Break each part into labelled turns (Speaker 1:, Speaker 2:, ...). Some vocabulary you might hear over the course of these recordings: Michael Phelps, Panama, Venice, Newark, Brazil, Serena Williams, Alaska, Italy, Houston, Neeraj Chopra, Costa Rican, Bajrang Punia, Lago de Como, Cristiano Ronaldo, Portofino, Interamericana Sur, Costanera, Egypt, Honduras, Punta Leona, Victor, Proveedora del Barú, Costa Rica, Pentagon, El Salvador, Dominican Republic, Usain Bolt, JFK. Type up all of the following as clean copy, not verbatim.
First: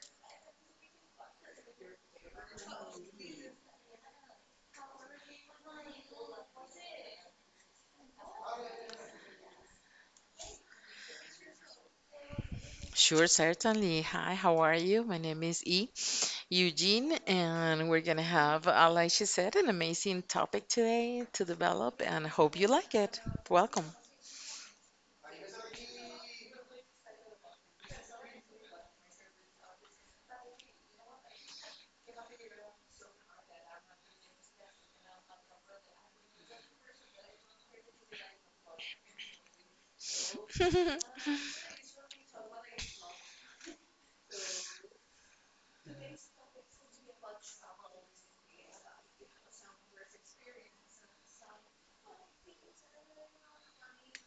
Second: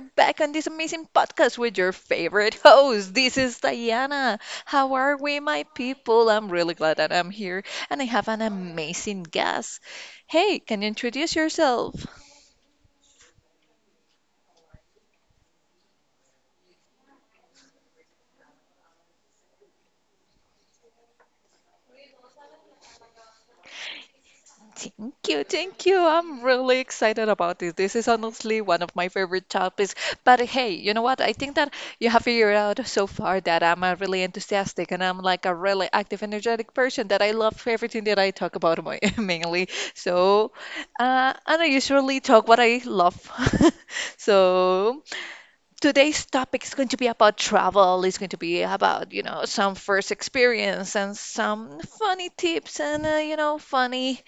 Speaker 1: back on this amazing podcast with your favorite host. This is Diana. How are we, my people? I'm really glad that I'm here and I have an amazing guest. Hey, can you introduce yourself?
Speaker 2: Sure, certainly. Hi, how are you? My name is E. Eugene, and we're gonna have, like she said, an amazing topic today to develop, and hope you like it. Welcome.
Speaker 1: Thank you, thank you. I'm really excited about this. This is honestly one of my favorite topics. But hey, you know what? I think that you have figured out so far that I'm a really enthusiastic and I'm like a really active, energetic person that I love everything that I talk about my, mainly. So, and I usually talk what I love. So, today's topic is going to be about travel. It's going to be about, you know, some first experience and some funny tips and, you know, funny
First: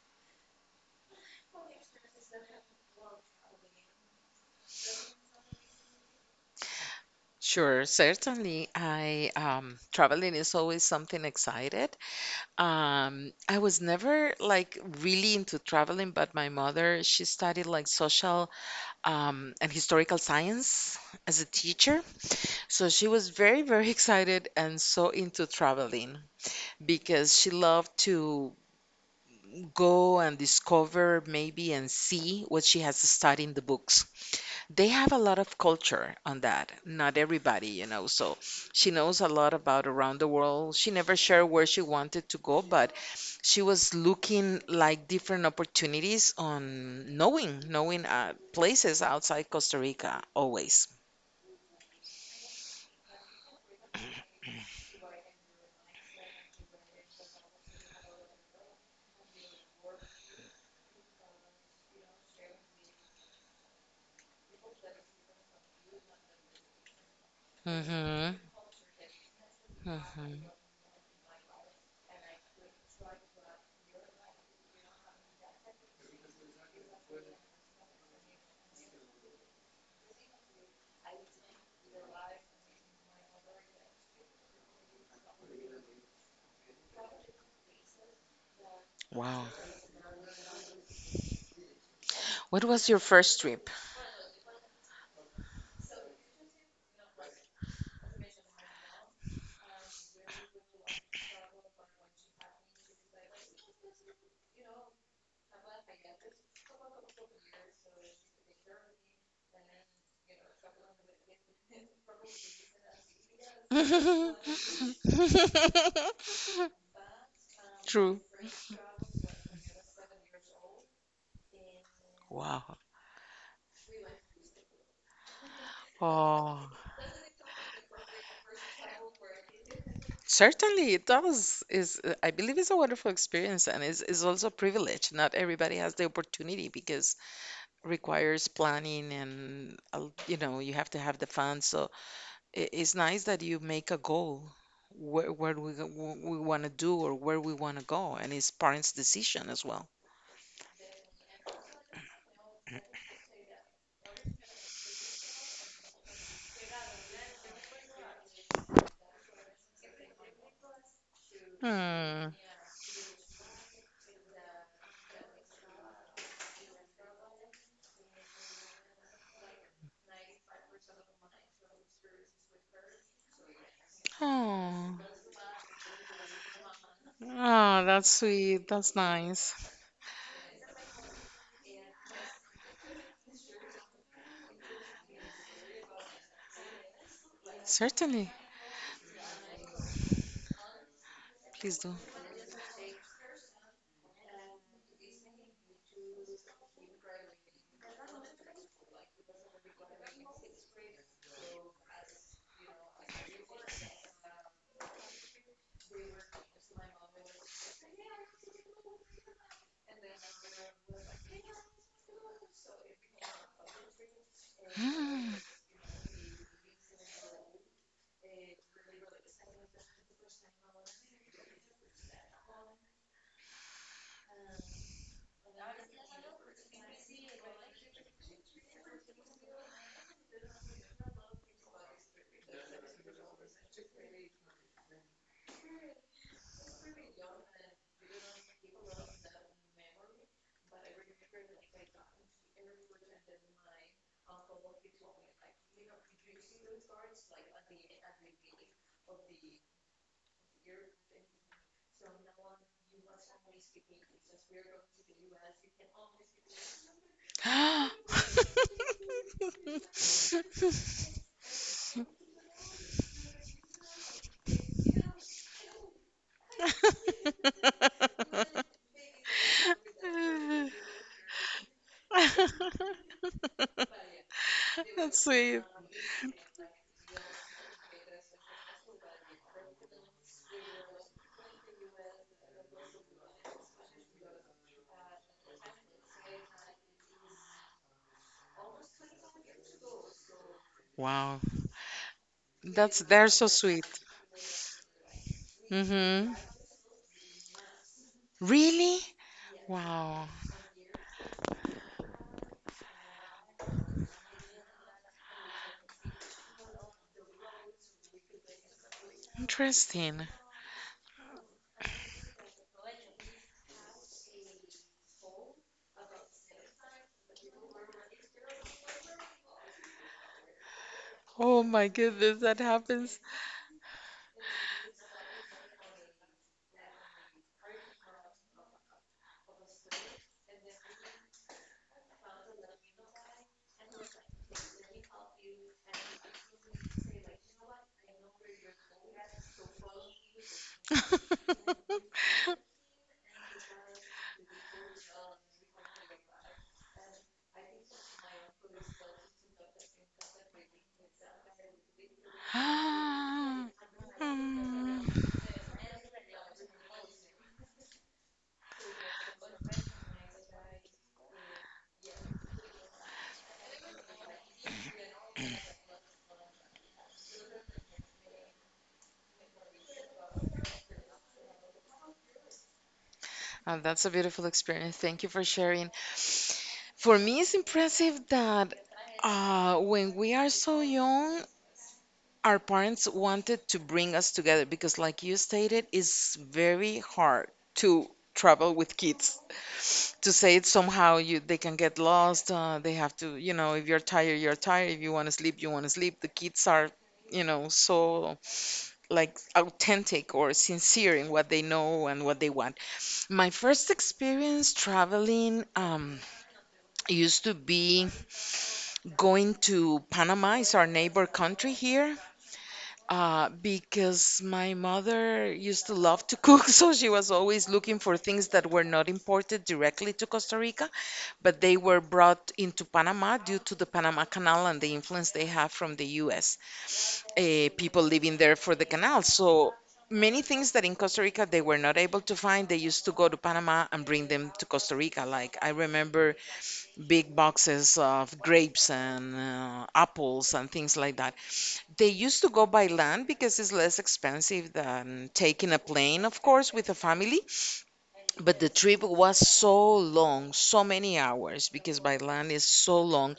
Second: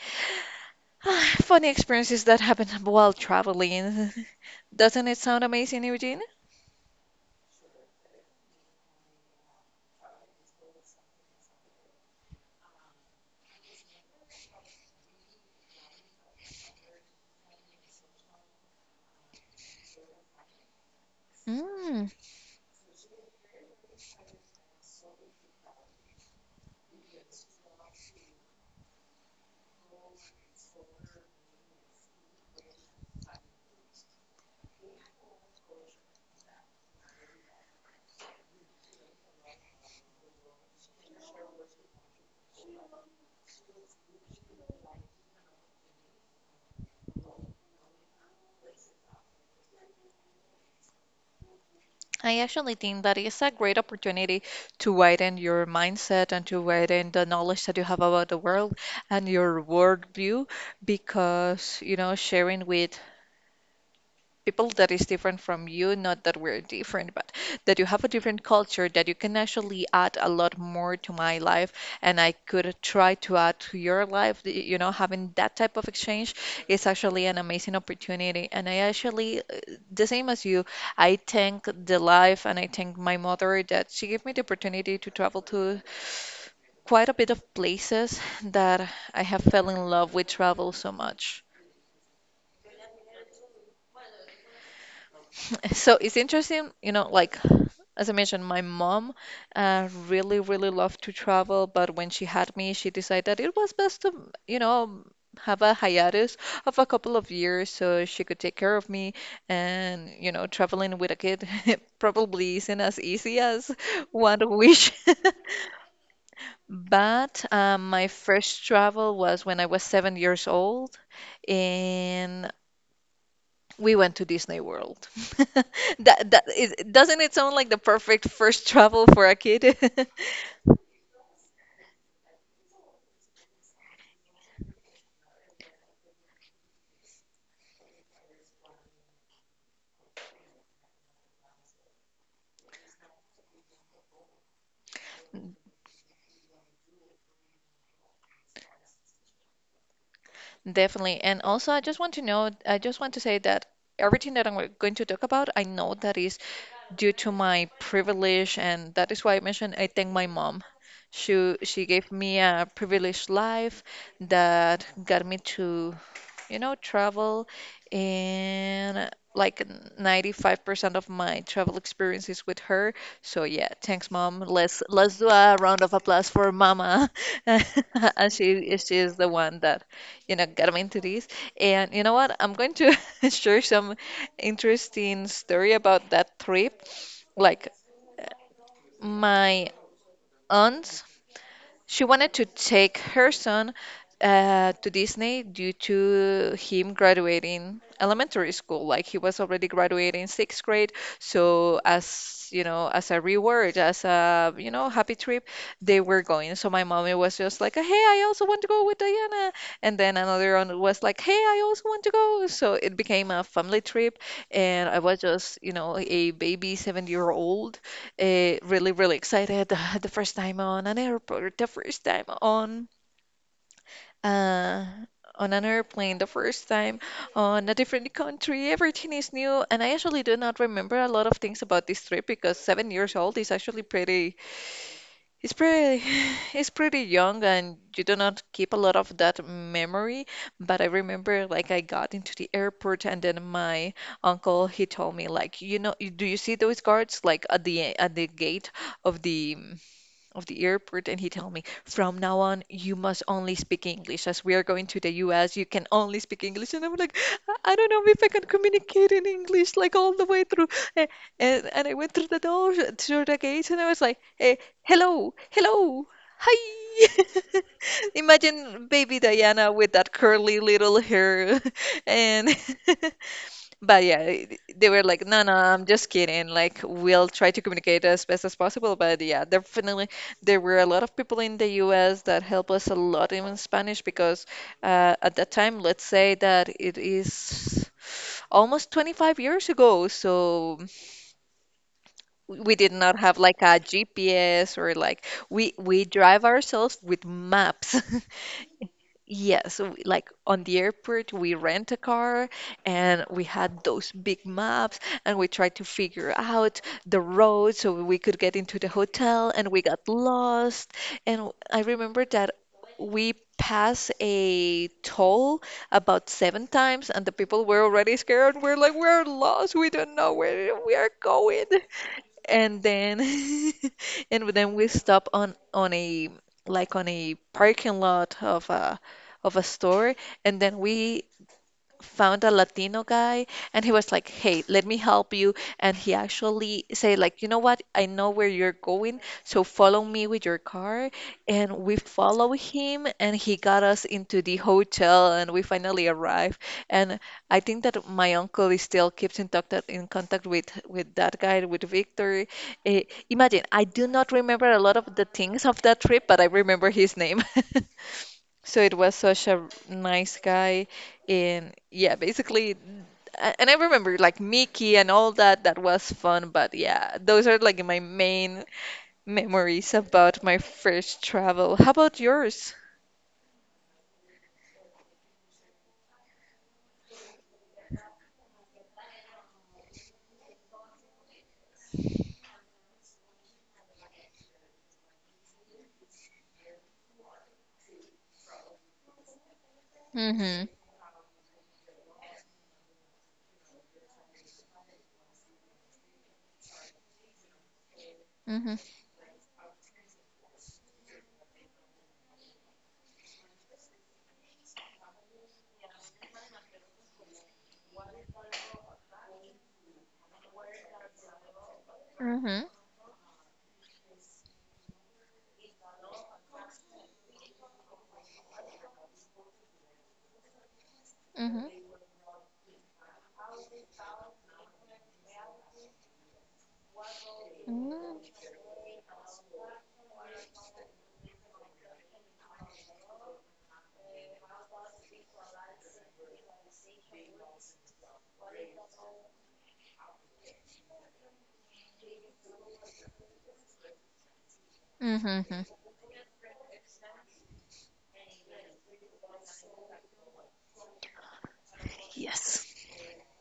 Speaker 1: Funny experiences that happen while traveling. Doesn't it sound amazing, Eugene?
Speaker 2: Sure, certainly. I Traveling is always something excited. I was never like really into traveling, but my mother, she studied like social and historical science as a teacher,
Speaker 1: Mm,
Speaker 2: so she was very, very excited and so into traveling. Because she loved to go and discover maybe and see what she has studied in the books. They have a lot of culture on that. Not everybody, you know. So she knows a lot about around the world. She never shared where she wanted to go, but she was looking like different opportunities on knowing places outside Costa Rica always.
Speaker 1: I actually think that is a great opportunity to widen your mindset and to widen the knowledge that you have about the world and your world view, because, you know, sharing with people that is different from you, not that we're different, but that you have a
Speaker 2: Hmm.
Speaker 1: different culture, that you can actually add a lot
Speaker 2: Hmm.
Speaker 1: more to my life, and I could try to add to your life, having that type of exchange is actually an amazing opportunity. And I actually, the same as you, I thank the life and I thank my mother that she gave me the opportunity to travel to quite a bit of places that I have
Speaker 2: Wow.
Speaker 1: fell in love with travel so much.
Speaker 2: What was your first trip?
Speaker 1: So it's interesting, you know, like as I mentioned, my mom, really, really loved to travel, but when she had me, she decided that it was best to, you know, have a hiatus of a couple of years so she could take care of me. And, you know, traveling with a kid probably isn't as easy as one would wish. But my
Speaker 2: True.
Speaker 1: first travel was when I was 7 years old, and
Speaker 2: Wow.
Speaker 1: we went to Disney World. That
Speaker 2: Oh,
Speaker 1: is, doesn't it sound like the perfect first travel for a kid?
Speaker 2: certainly it does. Is I believe it's a wonderful experience and is also a privilege. Not everybody has the opportunity because requires planning and you know you have to have the funds. So it's nice that you make a goal where we want to do or where we want to go, and it's parents' decision as well.
Speaker 1: Definitely. And also, I just want to know, I just want to say that everything that I'm going to talk about, I know that is due to my privilege, and that is why I mentioned I thank my mom. She gave
Speaker 2: Hmm.
Speaker 1: me a privileged life that got me to, you know, travel, and like 95% of my travel experience is with her. So yeah, thanks, mom. Let's
Speaker 2: Oh.
Speaker 1: let's do a round of applause for mama.
Speaker 2: Oh, that's
Speaker 1: And
Speaker 2: sweet.
Speaker 1: she
Speaker 2: That's
Speaker 1: is the
Speaker 2: nice.
Speaker 1: one that, you know, got me into this. And you know what? I'm going to share some interesting story about that trip. Like,
Speaker 2: Certainly.
Speaker 1: my aunt,
Speaker 2: Please do.
Speaker 1: she wanted to take her son, to Disney due to him graduating elementary school. Like, he was already graduating sixth grade, so as you know, as a reward, as a, you know, happy trip, they were going. So my mommy was just like, "Hey, I also want to go with Diana," and then another one was like, "Hey, I also want to go." So it became a family trip, and I was just, you know, a baby 7 year old, really, really excited. The first time on an airport, the first time on uh, on an airplane, the first time on a different country. Everything is new, and I actually do not remember a lot of things about this trip because 7 years old is actually pretty. It's pretty. It's pretty young, and you do not keep a lot of that memory. But I remember, like, I got into the airport, and then my uncle, he told me, like, you know, do you see those guards like at the gate of the airport? And he told me, from now on, you must only speak English. As we are going to the US, you can only speak English. And I'm like, I don't know if I can
Speaker 2: That's
Speaker 1: communicate in English like all the way through. Eh, and I went through the door, through the gate, and I was like, hello, hello, hi. Imagine baby Diana with that curly little hair and but yeah, it- they were like, no, no,
Speaker 2: sweet.
Speaker 1: I'm just kidding. Like, we'll try to communicate as best as possible. But yeah, definitely, there were a lot of people in the US that helped us a lot in Spanish because, at that time, let's say that it is almost 25 years ago. So
Speaker 2: Wow.
Speaker 1: we did
Speaker 2: That's
Speaker 1: not
Speaker 2: they're
Speaker 1: have
Speaker 2: so
Speaker 1: like a
Speaker 2: sweet.
Speaker 1: GPS, or like we
Speaker 2: Mm-hmm.
Speaker 1: drive ourselves with maps.
Speaker 2: Really?
Speaker 1: Yeah, so we-
Speaker 2: Wow.
Speaker 1: like on the airport, we rent a car and we had those big maps, and we tried to figure out the road so we could get into the hotel, and we got
Speaker 2: Interesting.
Speaker 1: lost. And I remember that we passed a toll about seven times and the people were already scared. We're like, we're lost. We don't know where we are
Speaker 2: Oh
Speaker 1: going,
Speaker 2: my goodness, that
Speaker 1: and then
Speaker 2: happens.
Speaker 1: and then we stop on a, like on a parking lot of a, of a store, and then we found a Latino guy and he was like, "Hey, let me help you." And he actually said like, "You know what? I know where you're going, so follow me with your car." And we follow him and he got us into the hotel and we finally arrived. And I think that my uncle is still keeps in contact with that guy, with Victor. Eh, Imagine,
Speaker 2: Ah.
Speaker 1: I do not remember a lot of the
Speaker 2: Mm.
Speaker 1: things of that trip, but I remember his name. So it was such a nice guy. And yeah, basically, and I remember like Mickey and all that, that was fun, but yeah, those are like my main memories about my first travel. How about yours?
Speaker 2: Oh, that's a beautiful experience. Thank you for sharing. For me, it's impressive that when we are so young, our parents wanted to bring us together because, like you stated, it's very hard to travel with kids. To say
Speaker 1: Mm-hmm.
Speaker 2: it somehow, you they can get lost. They have to, you know, if you're tired, you're tired. If you want to sleep, you want to sleep. The kids are, you know, so
Speaker 1: Mm-hmm.
Speaker 2: like authentic or sincere in what they know and what they want. My first experience traveling, used to be going to Panama, is our neighbor country here,
Speaker 1: Mm-hmm.
Speaker 2: because my mother used to love to cook, so she was always looking for things that were not imported directly to Costa Rica, but they were brought into Panama due to the Panama Canal and the influence they have from the US, people
Speaker 1: Mm-hmm.
Speaker 2: living there for the canal. So many things that in Costa Rica they were not able to find, they used to go to Panama and bring them to Costa Rica. Like I remember big boxes of grapes and apples and things like that. They used to go by land because it's less expensive than
Speaker 1: Mm-hmm.
Speaker 2: taking a plane, of course, with a family. But the trip was so long, so many hours, because by land
Speaker 1: Yes.
Speaker 2: is so long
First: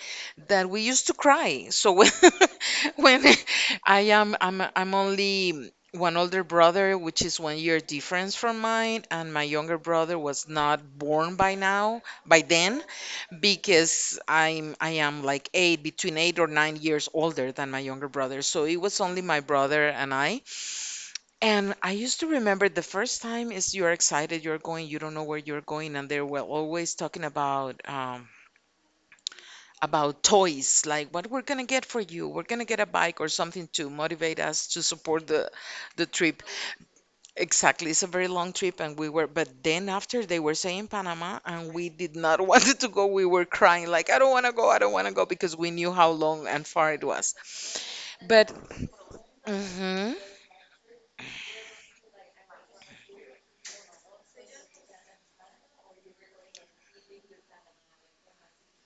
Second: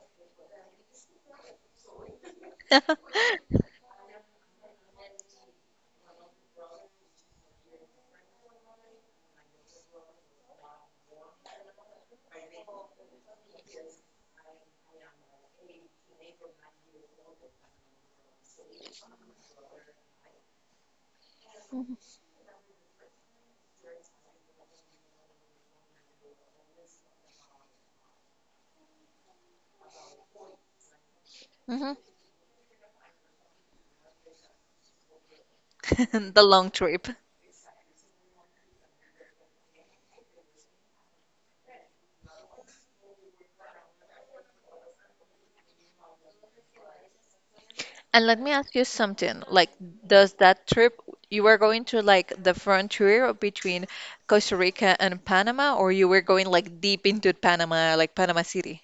Speaker 2: that we used to cry. So when, when I am, I'm only one older brother, which is 1 year difference from mine, and my younger brother was not born by now, by then because I am like 8 or 9 years older than my younger brother. So it was only my brother and I. And I used to remember the first time is you're excited, you're going, you don't know where you're going, and they were always talking about toys, like what we're gonna get
Speaker 1: Mm-hmm.
Speaker 2: for you. We're gonna get a bike or something to motivate us to support the trip.
Speaker 1: The long trip.
Speaker 2: Exactly, it's a very long trip, and we were. But then after they were saying Panama, and we did not wanted to go. We were crying like, I don't want to go, I don't want to go, because we knew how long and far it was.
Speaker 1: And let
Speaker 2: But
Speaker 1: me ask you something. Like,
Speaker 2: hmm
Speaker 1: does that trip, you were going to like the frontier between Costa Rica and Panama, or you were going like deep into Panama, like Panama City?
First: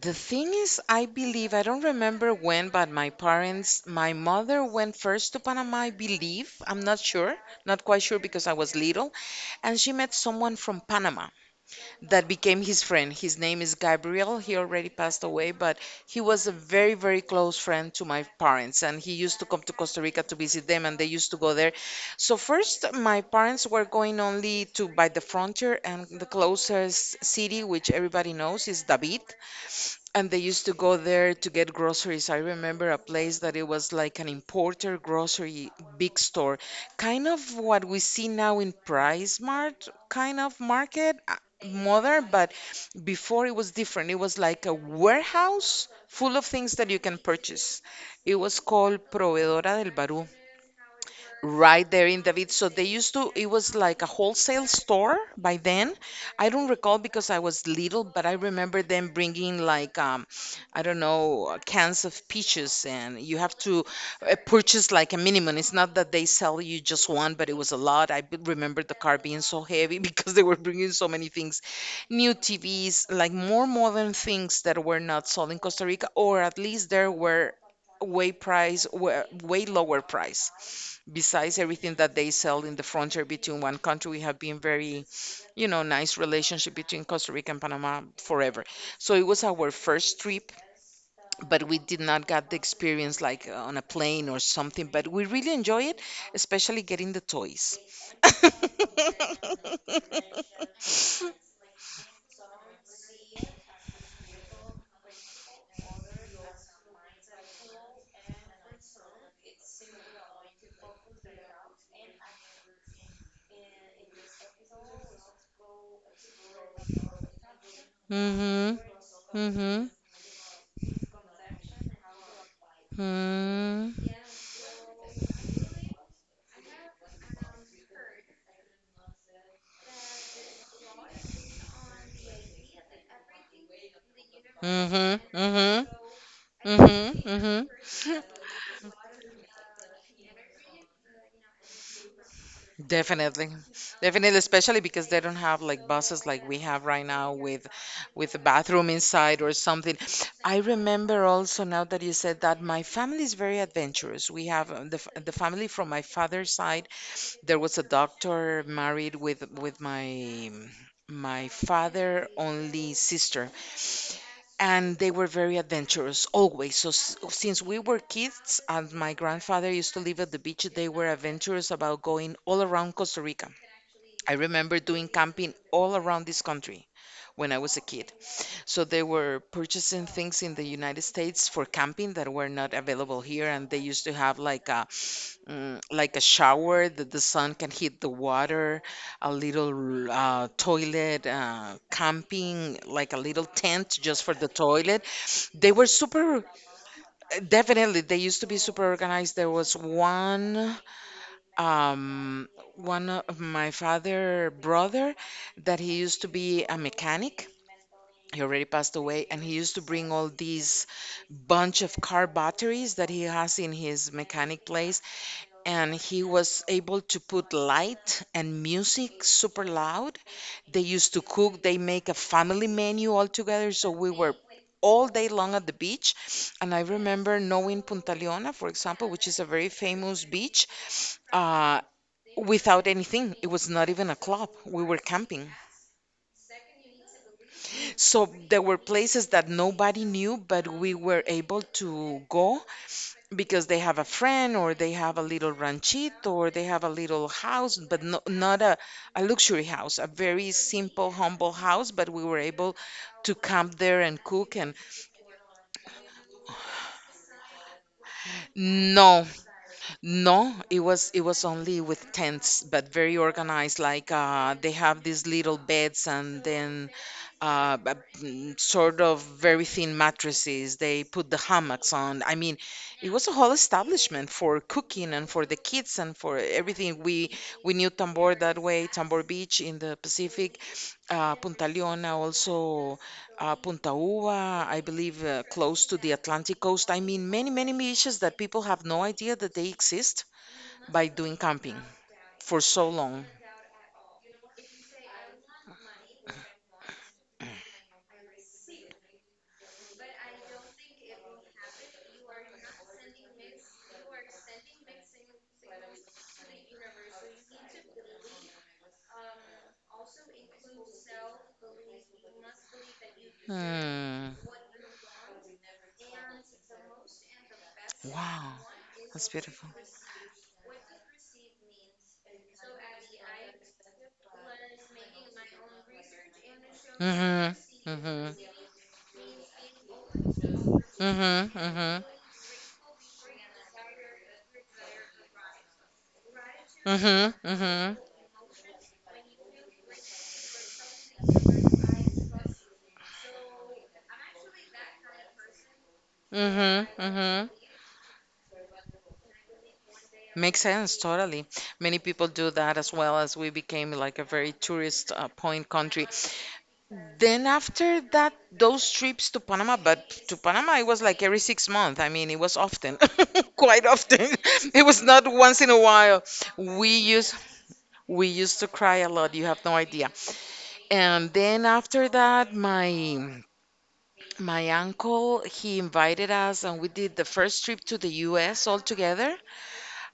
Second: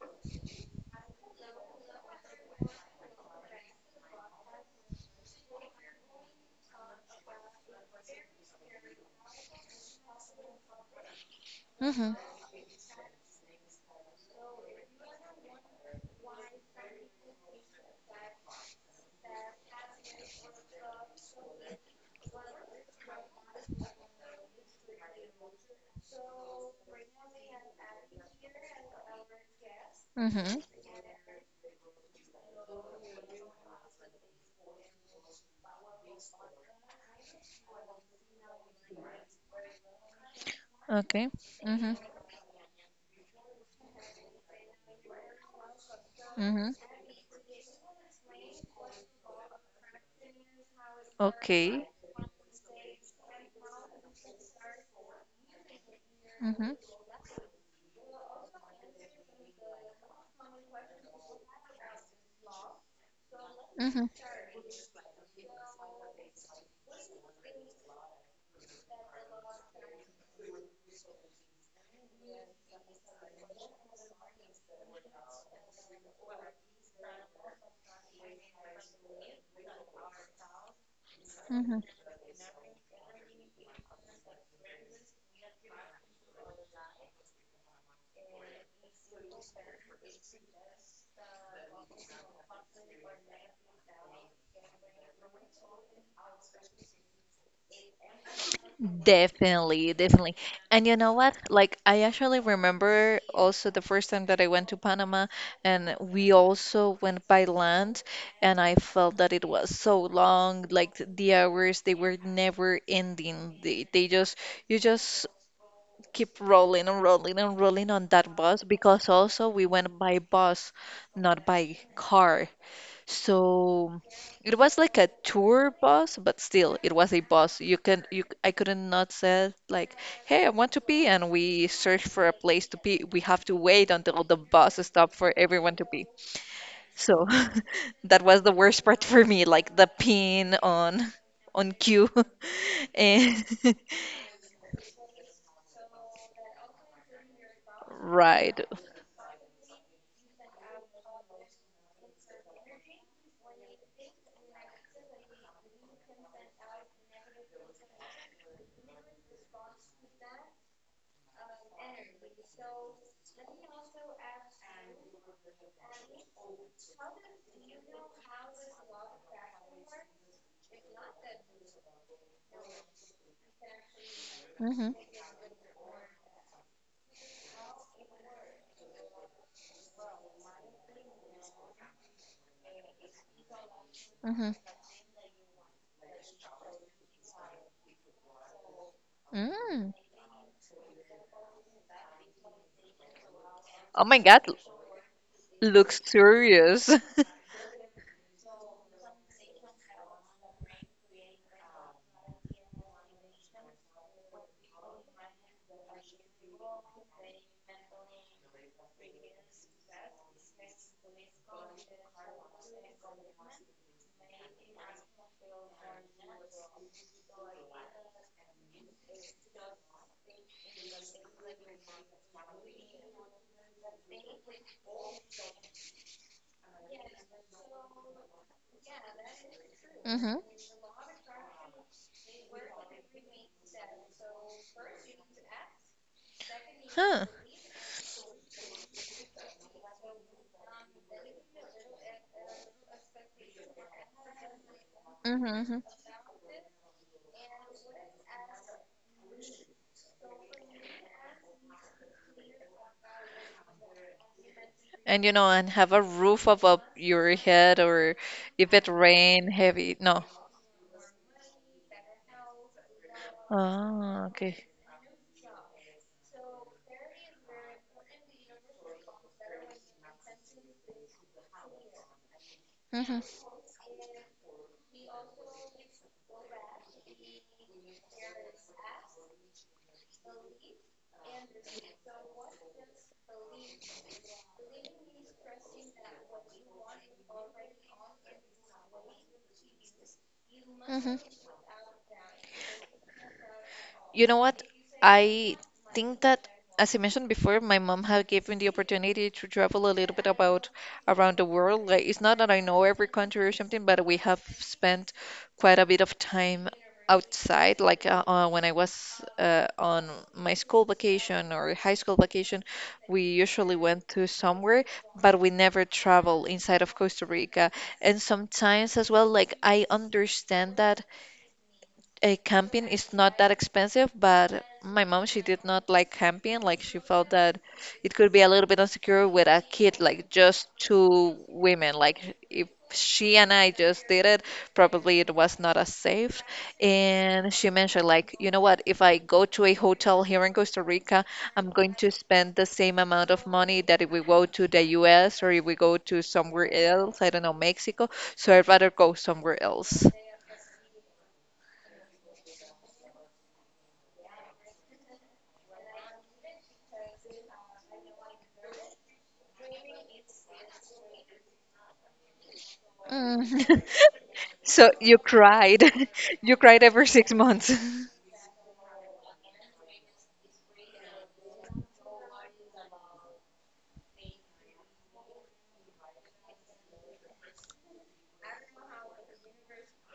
Speaker 2: The thing is, I believe I don't remember when, but my parents, my mother went first to Panama. I believe I'm not sure, not quite sure because I was little, and she met someone from Panama.
Speaker 1: Mm-hmm.
Speaker 2: That became his friend. His name is Gabriel. He already passed away, but he was a very, very close friend to my parents. And he used to come to Costa Rica to visit them, and they used to go there. So, first, my parents were going only to by the frontier, and the closest city, which everybody knows, is David. And they
Speaker 1: Mm-hmm.
Speaker 2: used to go there to get groceries. I remember a place that it was like an importer grocery big store, kind of what we see now in Price Mart kind of market,
Speaker 1: Okay. Mm-hmm.
Speaker 2: modern, but before it was different. It was like a warehouse full of
Speaker 1: Mm-hmm.
Speaker 2: things that you can purchase. It was called Proveedora del Barú,
Speaker 1: Okay.
Speaker 2: right there in David. So they used to, it was like a wholesale store by then. I don't
Speaker 1: Mm-hmm.
Speaker 2: recall because I was little, but I remember them bringing like, I don't know, cans of peaches, and you have to purchase like a minimum. It's not that they sell you just one, but it was a lot. Remember the car being so heavy because they were bringing so many things, new TVs, like more modern things that were not sold in Costa Rica, or at least there were way price were way lower price. Besides
Speaker 1: Mm-hmm.
Speaker 2: everything that they sell in the frontier between one country, we have been very, you know, nice relationship between Costa Rica and Panama forever. So it was our first trip, but we did not get the experience like on a plane or something. But we really enjoy it, especially getting the toys.
Speaker 1: Definitely, definitely. And you know what? Like, I actually remember also the first time that I went to Panama, and we also went by land, and I felt that it was so long, like the hours they were never ending. They just, you just keep rolling and rolling and rolling on that bus,
Speaker 2: Hmm.
Speaker 1: because also we
Speaker 2: Hmm.
Speaker 1: went by bus, not by car.
Speaker 2: Hmm.
Speaker 1: So it was like a tour bus, but still it was a bus. You can you, I couldn't not say like, hey, I want to pee, and we search for a place to pee. We have to wait until the bus stop
Speaker 2: Hmm.
Speaker 1: for everyone
Speaker 2: Hmm.
Speaker 1: to pee.
Speaker 2: Hmm.
Speaker 1: So
Speaker 2: Hmm.
Speaker 1: that was the worst part for me, like the peeing on cue. And
Speaker 2: Definitely. Definitely, especially because they don't have like buses like we have right now with a
Speaker 1: right.
Speaker 2: bathroom inside or something. I remember also now that you said that my family is very adventurous. We have the family from my father's side, there was a doctor married with my my father only sister, and they were very adventurous always. So since we were kids and my grandfather used to live at the beach, they were adventurous about going all around Costa Rica. I remember
Speaker 1: Hmm,
Speaker 2: doing camping all around this country when I was a kid. So they were purchasing things in the United States for camping that were not available here, and they used to have
Speaker 1: hmm.
Speaker 2: like a like a shower that the sun can hit the water, a
Speaker 1: Mm.
Speaker 2: little toilet, camping like a little tent
Speaker 1: Oh my
Speaker 2: just for
Speaker 1: God,
Speaker 2: the toilet. They were
Speaker 1: looks
Speaker 2: super,
Speaker 1: serious.
Speaker 2: definitely they used to be super organized. There was um, one of my father brother that he used to be a mechanic. He already passed away and he used to bring all these bunch of car batteries that he has in his mechanic place, and he was able to put light and music super loud. They used to cook, they make a family menu all together, so we were all day long at the beach. And I remember knowing Punta Leona, for example, which is a very famous
Speaker 1: Hmm.
Speaker 2: beach, uh, without anything, it was not even a club, we were camping.
Speaker 1: Huh.
Speaker 2: So there were places that nobody knew, but we were able to go because they have a friend or they have a
Speaker 1: Mm-hmm,
Speaker 2: little
Speaker 1: mm-hmm.
Speaker 2: ranchito or they have a little house, but no, not a a luxury house, a very simple, humble house. But we were able to camp there and cook. And
Speaker 1: And, you know, and have a roof above your head, or if it
Speaker 2: no,
Speaker 1: rain heavy. No.
Speaker 2: no, it was only with tents, but very organized. Like
Speaker 1: Ah, okay.
Speaker 2: they have these little beds and then uh, b- sort of very thin mattresses. They put the hammocks on. I mean, it
Speaker 1: Hmm,
Speaker 2: was a whole establishment for cooking and for the kids and for everything. We knew Tambor that way, Tambor Beach in the Pacific, Punta Leona also, Punta Uva, I believe, close to the Atlantic coast. I mean, many beaches that people have no idea that they exist by
Speaker 1: hmm.
Speaker 2: doing camping for so long.
Speaker 1: You know what? I think that, as I mentioned before, my mom had given the opportunity to travel a little bit about around the world. Like, it's not that I know every country or something, but we have spent quite a bit of time outside. Like, when I was, on my school vacation or high school vacation, we usually went to
Speaker 2: Hmm.
Speaker 1: somewhere, but we never travel inside of Costa Rica. And
Speaker 2: Wow,
Speaker 1: sometimes as well,
Speaker 2: that's
Speaker 1: like
Speaker 2: beautiful.
Speaker 1: I understand that a camping is not that expensive, but my mom, she did not like camping. Like she felt that
Speaker 2: Mm-hmm.
Speaker 1: it
Speaker 2: Mm-hmm.
Speaker 1: could be a little bit insecure with a kid, like just two
Speaker 2: Mhm,
Speaker 1: women.
Speaker 2: mhm,
Speaker 1: Like if she and I just did it, probably it was not as safe.
Speaker 2: mhm,
Speaker 1: And she
Speaker 2: mhm,
Speaker 1: mentioned, like, you know what, if I go to a hotel here in Costa Rica, I'm going to spend the same amount of money that if we go to the US or if we go to somewhere
Speaker 2: mhm,
Speaker 1: else, I don't
Speaker 2: mhm.
Speaker 1: know, Mexico. So I'd rather go somewhere else.
Speaker 2: Makes sense, totally. Many people do that as well as we became like a very tourist, point country. Then after that, those trips to Panama, but to Panama it was like every 6 months. I mean, it was often,
Speaker 1: Mm.
Speaker 2: quite often. It
Speaker 1: So
Speaker 2: was
Speaker 1: you
Speaker 2: not once in a
Speaker 1: cried.
Speaker 2: while.
Speaker 1: You cried
Speaker 2: We
Speaker 1: every six
Speaker 2: used
Speaker 1: months.
Speaker 2: we used to cry a lot. You have no idea. And then after that, my uncle, he invited us, and we did the first trip to the US altogether.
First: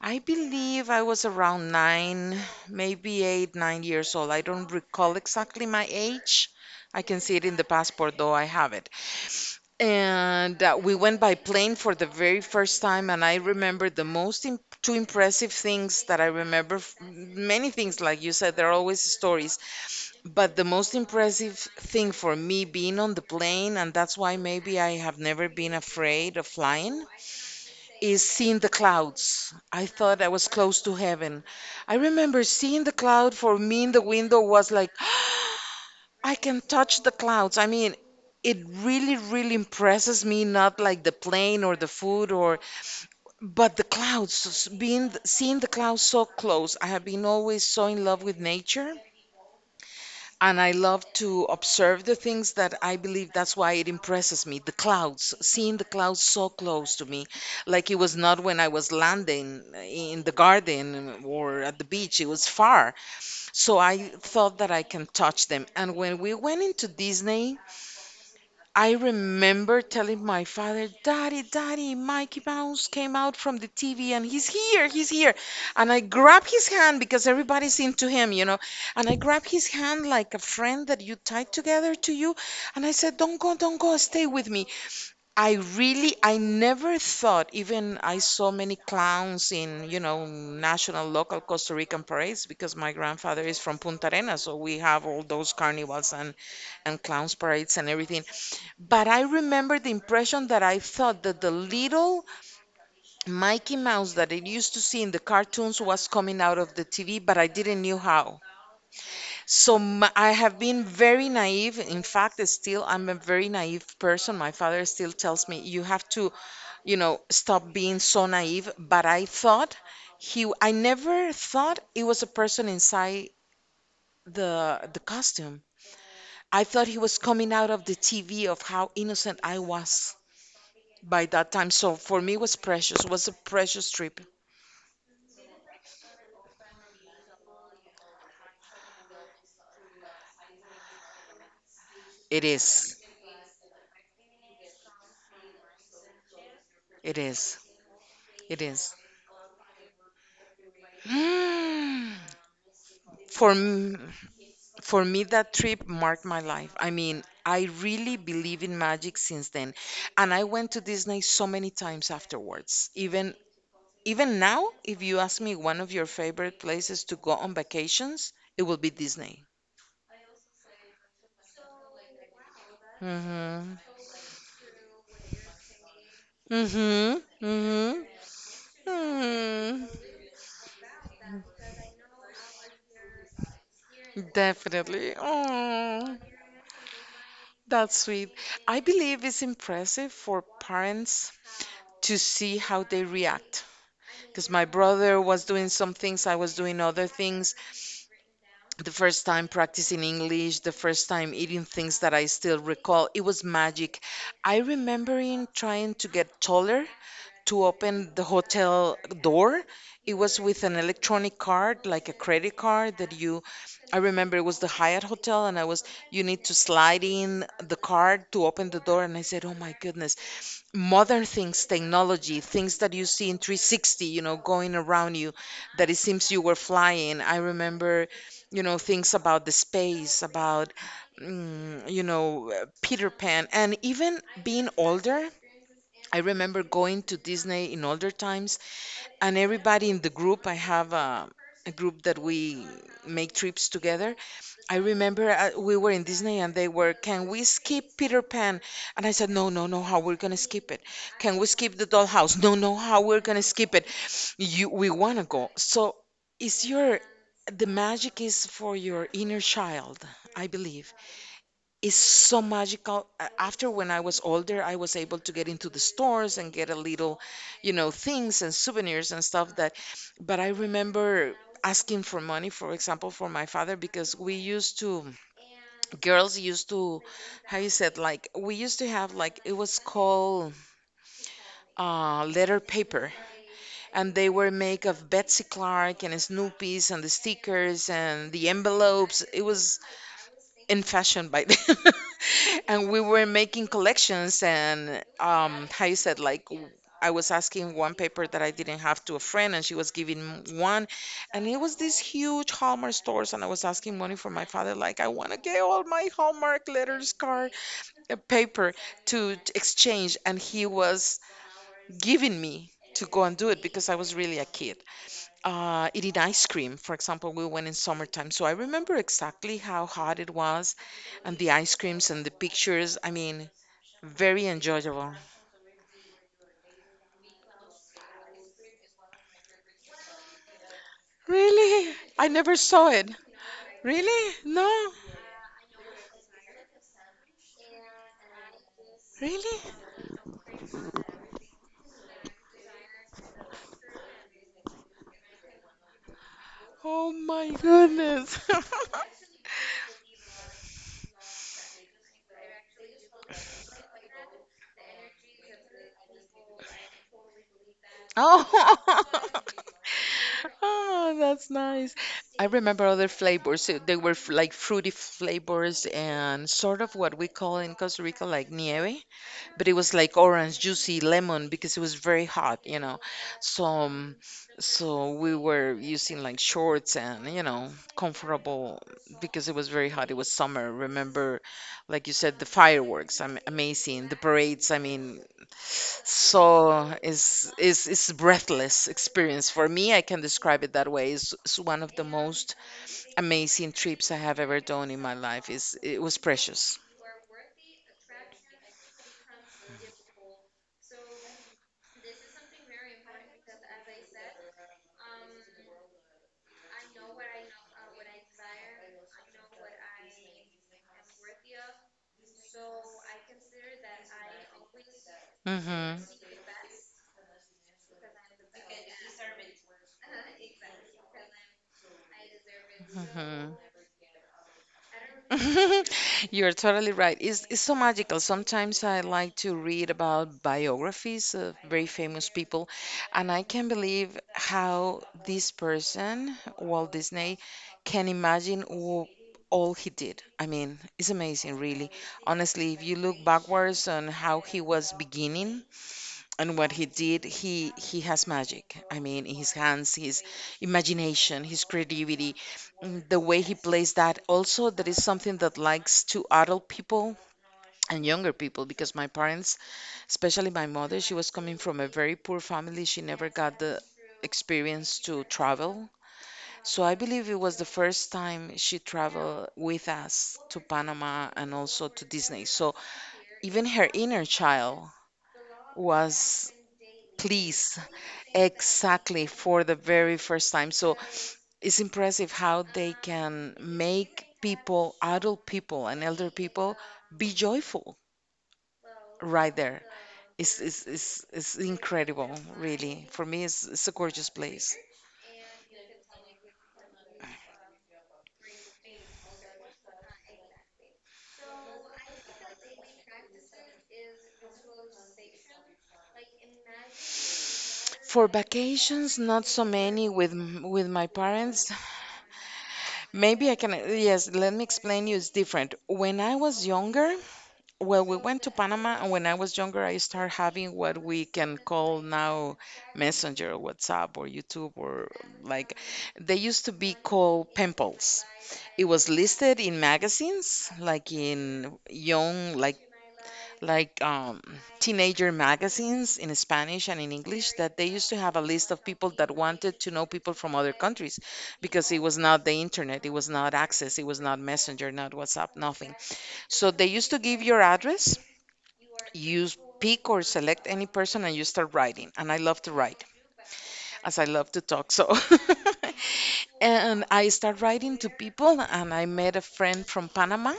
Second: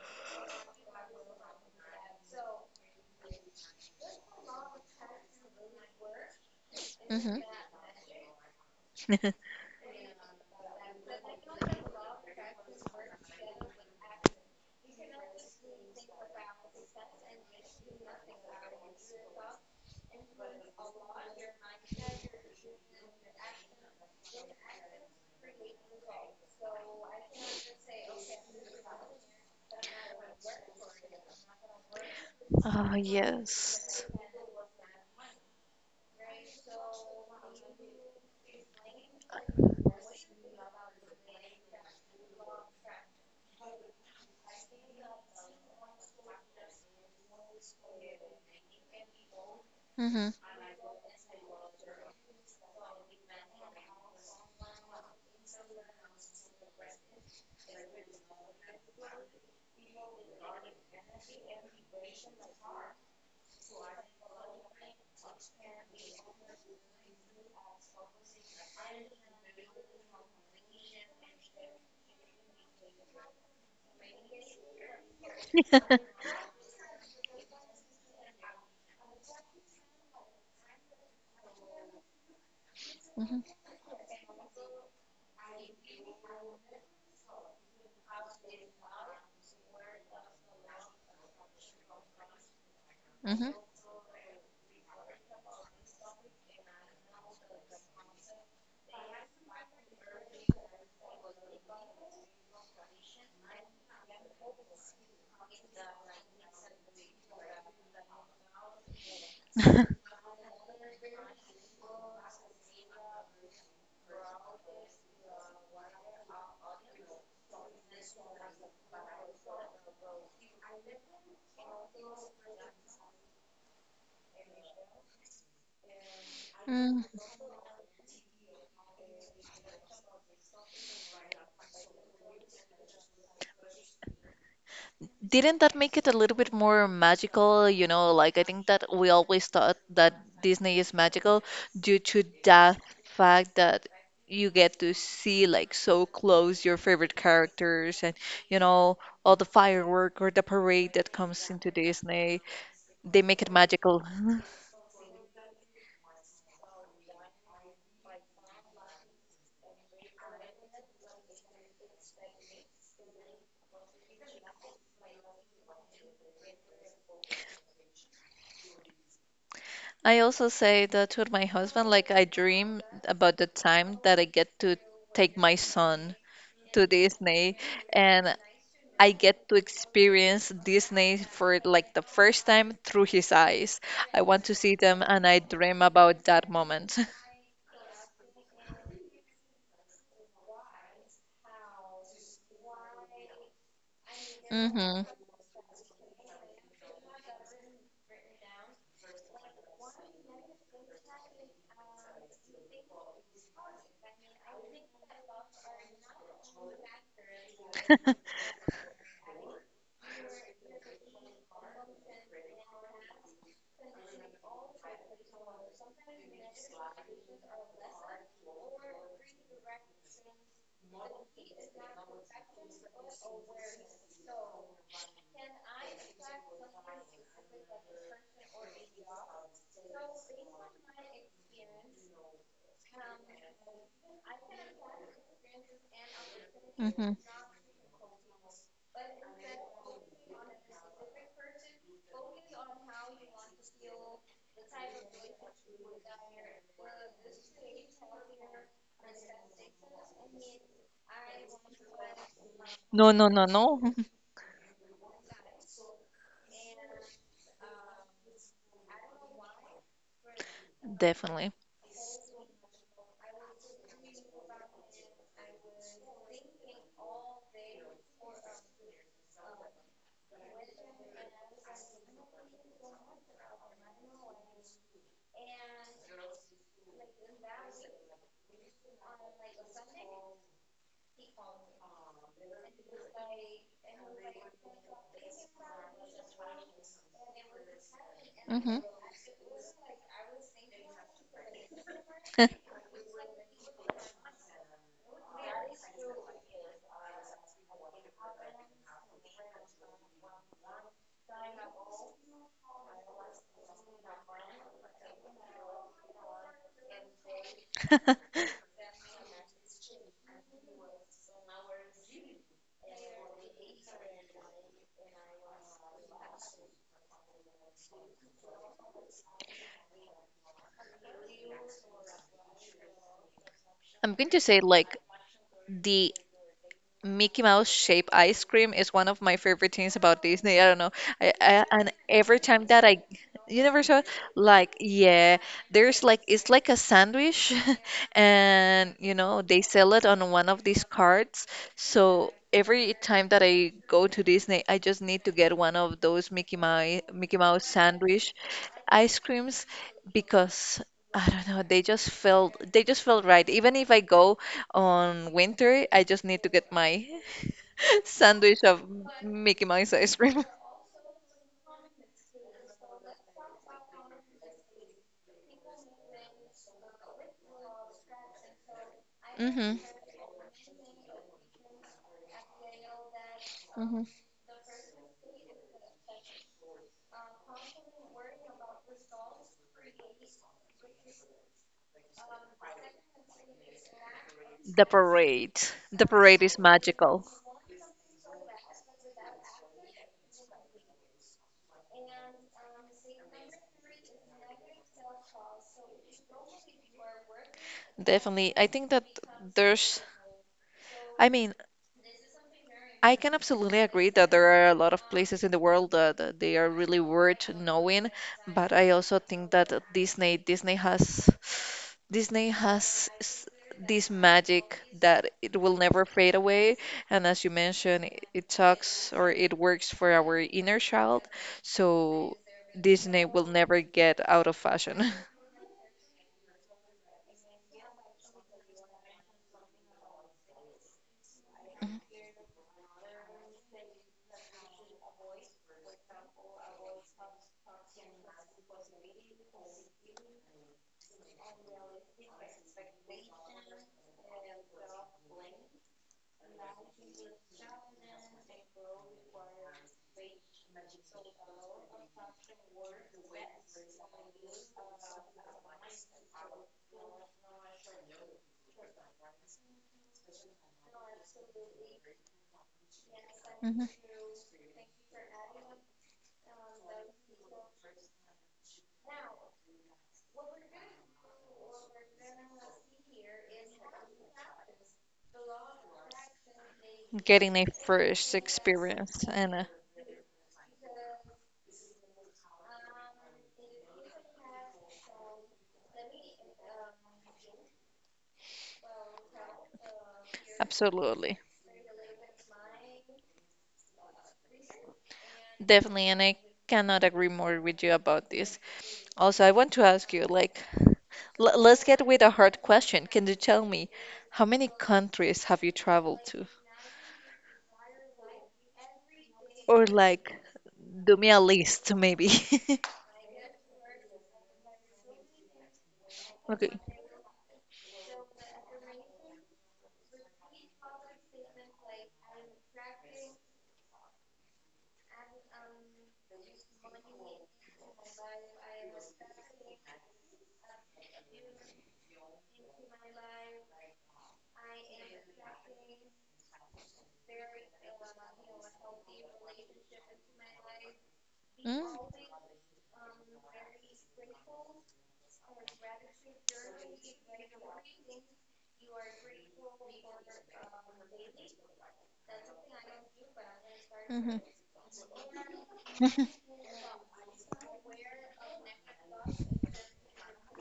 Speaker 2: I believe I was around nine, maybe eight, 9 years old. I don't recall exactly my age. I can see
Speaker 1: Hmm.
Speaker 2: it in the passport, though I have it. And we went by plane for the very first time, and I remember the most imp two impressive things that I remember. Many things, like you said, there are always stories, but the most impressive thing for me being on the plane, and that's why maybe I have never been afraid of flying, is seeing the clouds. I thought I was close to heaven. I remember seeing
Speaker 1: Oh,
Speaker 2: the cloud for me in the
Speaker 1: yes.
Speaker 2: window was like, I can touch the clouds. I mean, it really, really impresses me, not like the plane or the food or, but the clouds, being, seeing the clouds so close. I have been always so in love with nature,
Speaker 1: Hmm.
Speaker 2: and I love to observe the things that I believe that's why it impresses me. The clouds, seeing the clouds so close to me, like it was not when I was landing in the garden or at the beach, it was far. So I thought that I can touch them. And when we went into Disney, I remember telling my father, Daddy, Daddy, Mikey Mouse came out from the TV and he's here, he's here. And I grab his hand because everybody's into him. And I grab his hand like a friend that you tied together to you. And I said,
Speaker 1: Hmm,
Speaker 2: don't go, stay with me. I never thought, even I saw many clowns in, you know, national, local Costa Rican parades because my grandfather
Speaker 1: hmm.
Speaker 2: is from Punta Arenas, so we have all those carnivals and clowns parades and everything. But I remember the impression that I thought that the little Mickey Mouse that I used to see in the cartoons was coming out of the TV, but I didn't knew how. So m I have been very naive. In fact, still, I'm a very naive person. My father still tells me you have to, you know, stop being so naive. But I thought he, I never thought it was a person inside the costume. I thought he
Speaker 1: Mm.
Speaker 2: was coming out of the TV of how innocent I was by that time. So for me, it was precious. It was a precious trip.
Speaker 1: Didn't that make it a little bit more magical? You know, like I think that we always thought that Disney is magical due to
Speaker 2: It
Speaker 1: that
Speaker 2: is.
Speaker 1: fact that you get to see like so close your favorite
Speaker 2: It is.
Speaker 1: characters and you
Speaker 2: It is.
Speaker 1: know all the firework or the parade that comes into
Speaker 2: Hmm.
Speaker 1: Disney. They make it
Speaker 2: For
Speaker 1: magical.
Speaker 2: m- for me, that trip marked my life. I mean, I really believe in magic since then, and I went to Disney so many times afterwards, even now, if you ask me one of your favorite places to go on vacations, it will be Disney.
Speaker 1: I also say that to my husband, like I dream about the
Speaker 2: Mm-hmm.
Speaker 1: time that I get to take my son to
Speaker 2: Mm-hmm.
Speaker 1: Disney
Speaker 2: Mm-hmm.
Speaker 1: and I get to
Speaker 2: Mm,
Speaker 1: experience Disney for like the first time through his eyes. I want to see them
Speaker 2: definitely.
Speaker 1: and I dream
Speaker 2: Oh,
Speaker 1: about that moment.
Speaker 2: that's sweet. I believe it's impressive for parents to see how they react. Because my
Speaker 1: Hmm.
Speaker 2: brother was doing some things, I was doing other things. The first time practicing English, the first time eating things that I still recall, it was magic. I remember him trying to get taller to open the hotel door. It was with an electronic card, like a credit card that you, I remember it was the Hyatt Hotel, and I was, you need to slide in the card to open the door. And I said, oh my goodness, modern things, technology, things that you see in 360, you know, going around you, that it seems you were flying. I remember, you know, things about the space, about, mm, you know, Peter Pan, and even being older, I remember going
Speaker 1: Hmm.
Speaker 2: to Disney in older times, and everybody in the group, a group that we make trips together. I remember we were in Disney and they were, can we skip Peter Pan? And I said, no, no, no, how we're gonna skip it? Can we skip the dollhouse? No, no, how
Speaker 1: No,
Speaker 2: we're
Speaker 1: no, no,
Speaker 2: gonna skip
Speaker 1: no.
Speaker 2: it? We wanna go. So, is your, the magic is for your inner child, I believe,
Speaker 1: Definitely.
Speaker 2: is so magical. After when I was older, I was able to get into the stores and get a little, you know, things and souvenirs and stuff that, but I remember asking for money, for example, for my father, because we used to, girls used to, how you said, like, we used to have, like, it was called letter paper, and they were made of Betsy Clark and Snoopy's and the stickers and the
Speaker 1: Hmm.
Speaker 2: envelopes. It was in fashion by then. And we were making collections and how you said like I was asking one paper that I didn't have to a friend and she was giving one, and it was these huge Hallmark stores, and I was asking money for my father like I want to get all my Hallmark letters card, a paper to exchange, and he was giving me to go and do it because I was really a kid. Eating ice cream. For example, we went in summertime, so I remember exactly how hot it was, and the ice creams and the pictures. I mean,
Speaker 1: I'm going to
Speaker 2: very
Speaker 1: say like
Speaker 2: enjoyable.
Speaker 1: the Mickey Mouse shaped ice cream is one of my favorite things about Disney. I don't know. I, and
Speaker 2: Really? I
Speaker 1: every
Speaker 2: never
Speaker 1: time that
Speaker 2: saw
Speaker 1: I,
Speaker 2: it.
Speaker 1: you never saw it?
Speaker 2: Really?
Speaker 1: Like,
Speaker 2: No?
Speaker 1: yeah, there's like, it's like a sandwich, and
Speaker 2: Really?
Speaker 1: they sell it on one of these cards. So every time that I go to Disney, I just need to get one of those Mickey Mouse,
Speaker 2: Oh
Speaker 1: Mickey
Speaker 2: my
Speaker 1: Mouse sandwich
Speaker 2: goodness.
Speaker 1: ice creams because I don't know, they just felt right. Even if I go on winter, I just need to get my sandwich of
Speaker 2: Oh.
Speaker 1: Mickey Mouse ice cream.
Speaker 2: Oh, that's nice. I remember other flavors. They were like fruity flavors and sort of what we call in Costa Rica like nieve, but it
Speaker 1: Hmm.
Speaker 2: was like orange juicy lemon because it was very hot, you know. So
Speaker 1: Hmm.
Speaker 2: so we were using like shorts and you know, comfortable, because it was very hot, it was summer, remember, like you said, the fireworks, am amazing, the parades, I
Speaker 1: The
Speaker 2: mean,
Speaker 1: parade. The parade
Speaker 2: so
Speaker 1: is magical.
Speaker 2: it's is breathless experience for me, I can describe it that way. It's one of the most amazing trips I have ever done in my life, is it was precious.
Speaker 1: Definitely. I think that there's, I mean, I can absolutely agree that there are a lot of places in the world that they are really worth knowing, but I also think that Disney has Disney has s- this magic that it will
Speaker 2: Hmm.
Speaker 1: never fade away, and as you mentioned, it talks or it works for our inner child, so Disney will
Speaker 2: Hmm.
Speaker 1: never get out of fashion.
Speaker 2: You're totally right. It's so magical. Sometimes I like to read about biographies of very famous people, and I can't believe how this person, Walt Disney, can imagine all he did. I mean, it's amazing, really. Honestly, if you look backwards on how he was beginning, and what he did, he has magic, I mean, in his hands, his imagination, his creativity, mm, the way he plays, that also, that is something that likes to adult people and younger people, because my parents, especially my mother, she was coming from a very poor family, she never got the
Speaker 1: Mhm.
Speaker 2: experience to travel, so I believe it was the first time she traveled with us to Panama and also to Disney, so even her inner child was
Speaker 1: Getting a
Speaker 2: pleased.
Speaker 1: first experience,
Speaker 2: Exactly,
Speaker 1: and
Speaker 2: for the very first time. So it's impressive how they can make people, adult people and elder people, be joyful right there.
Speaker 1: absolutely.
Speaker 2: It's incredible, really. For me, it's a gorgeous place.
Speaker 1: Definitely, and I cannot agree more with you about this. Also, I want to ask you, like, l let's get with a hard question. Can you tell me how many countries have you traveled to?
Speaker 2: For vacations, not so
Speaker 1: Or
Speaker 2: many with
Speaker 1: like,
Speaker 2: with my
Speaker 1: do me a
Speaker 2: parents.
Speaker 1: list, maybe.
Speaker 2: Maybe I can, yes, let me explain you, it's different. When I was
Speaker 1: Okay.
Speaker 2: younger, well, we went to Panama, and when I was younger, I started having what we can call now Messenger, WhatsApp, or YouTube, or like, they used to be called pimples. It was listed in magazines, like in young, like like um, teenager magazines in Spanish and in English, that they used to have a list of people that wanted to know people from other countries, because it
Speaker 1: Mm.
Speaker 2: was not the internet, it was not access, it was not Messenger, not WhatsApp, nothing. So they used to give your address, you pick or select any person and you start writing. And I love to write, as I
Speaker 1: Mhm.
Speaker 2: love to talk. So, and I start writing to people, and I met a friend from Panama.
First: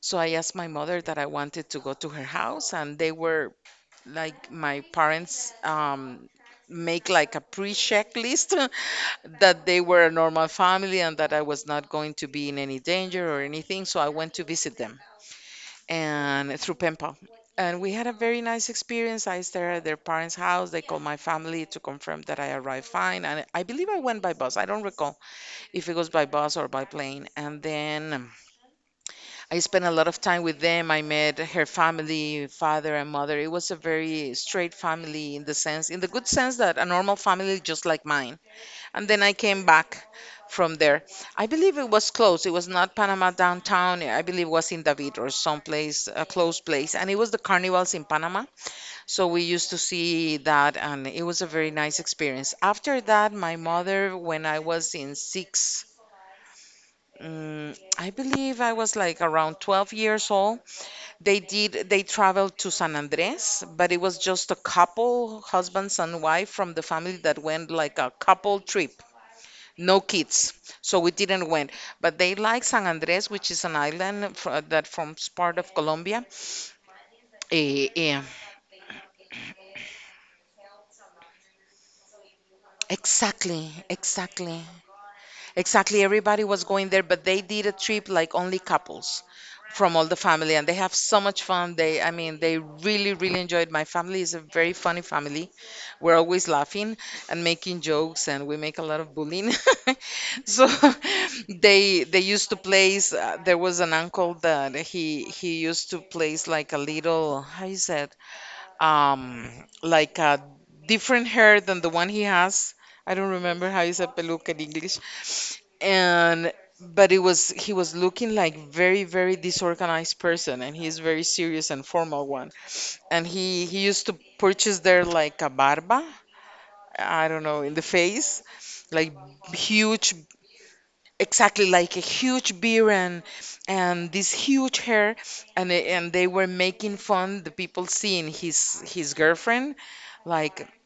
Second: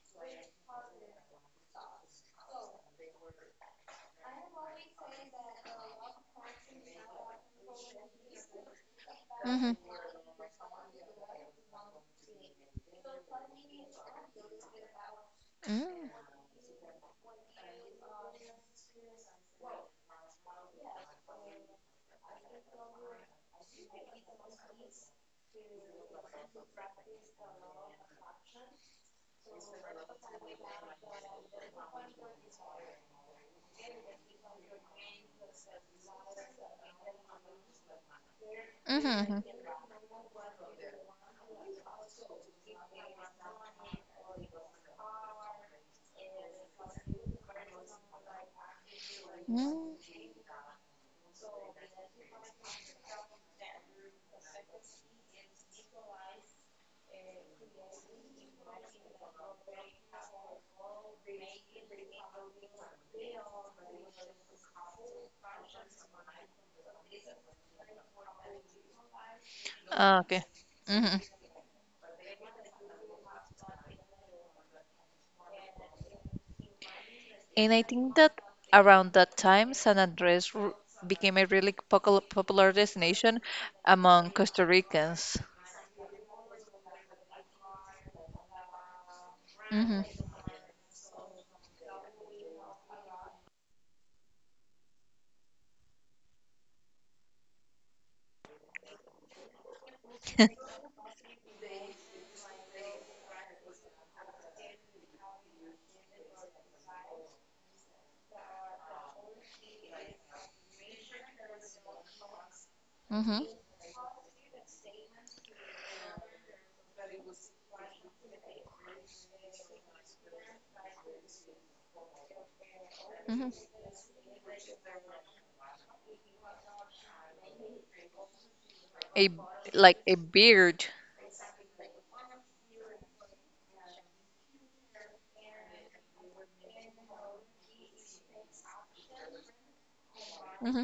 Speaker 2: So I asked my mother that I wanted to go to her house, and they were like my parents. Make like a pre-check list
Speaker 1: Mhm.
Speaker 2: that
Speaker 1: Mhm.
Speaker 2: they were a normal family and that I was not going to be in any danger or anything, so I went to visit them
Speaker 1: Mm.
Speaker 2: and through PEMPA. And we had a very nice experience. I stayed at their parents' house. They called my family to confirm that I arrived fine. And I believe I went by bus. I don't recall if it was by bus or by plane. And then I spent a lot of time with them. I met her family, father and mother. It was a very straight family in the sense, in the good sense that a normal family just like mine. And then I
Speaker 1: Mhm.
Speaker 2: came back from there. I believe it was close. It was not Panama downtown. I believe it was in David or someplace, a close place. And it was the carnivals in Panama. So we used to
Speaker 1: Mm.
Speaker 2: see that, and it was a very nice experience. After that, my mother, when I was in six, mm, I believe I was like around 12 years old. They traveled to San Andres, but it was just a couple, husbands and wife from the family that went like a couple trip, no
Speaker 1: Ah, okay.
Speaker 2: kids, so we
Speaker 1: Mhm.
Speaker 2: didn't win. But they like San Andres, which is an island that forms part of Colombia.
Speaker 1: And I
Speaker 2: Eh,
Speaker 1: think
Speaker 2: eh,
Speaker 1: that around that time, San Andres r became a really popular destination
Speaker 2: exactly,
Speaker 1: among
Speaker 2: exactly.
Speaker 1: Costa Ricans.
Speaker 2: Exactly, everybody was going there, but they did a trip like only couples from all
Speaker 1: Mhm.
Speaker 2: the family, and they have so much fun. They really, really enjoyed. My family is a very funny family. We're always laughing and making jokes, and we make a lot of bullying. So they used to place. There was an uncle that he used to place like a little, how you said, um like a different hair than the one he has. I don't
Speaker 1: Mm-hmm.
Speaker 2: remember how you said peluca in English. And but it was he was looking like very, very disorganized person, and he's very serious and formal one. And
Speaker 1: Mm-hmm.
Speaker 2: he used to purchase there like a barba, I don't know, in the face, like
Speaker 1: A Like
Speaker 2: huge,
Speaker 1: a beard.
Speaker 2: exactly, like a huge beard, and this huge hair, and they were making fun the people seeing his girlfriend like
Speaker 1: Mm-hmm.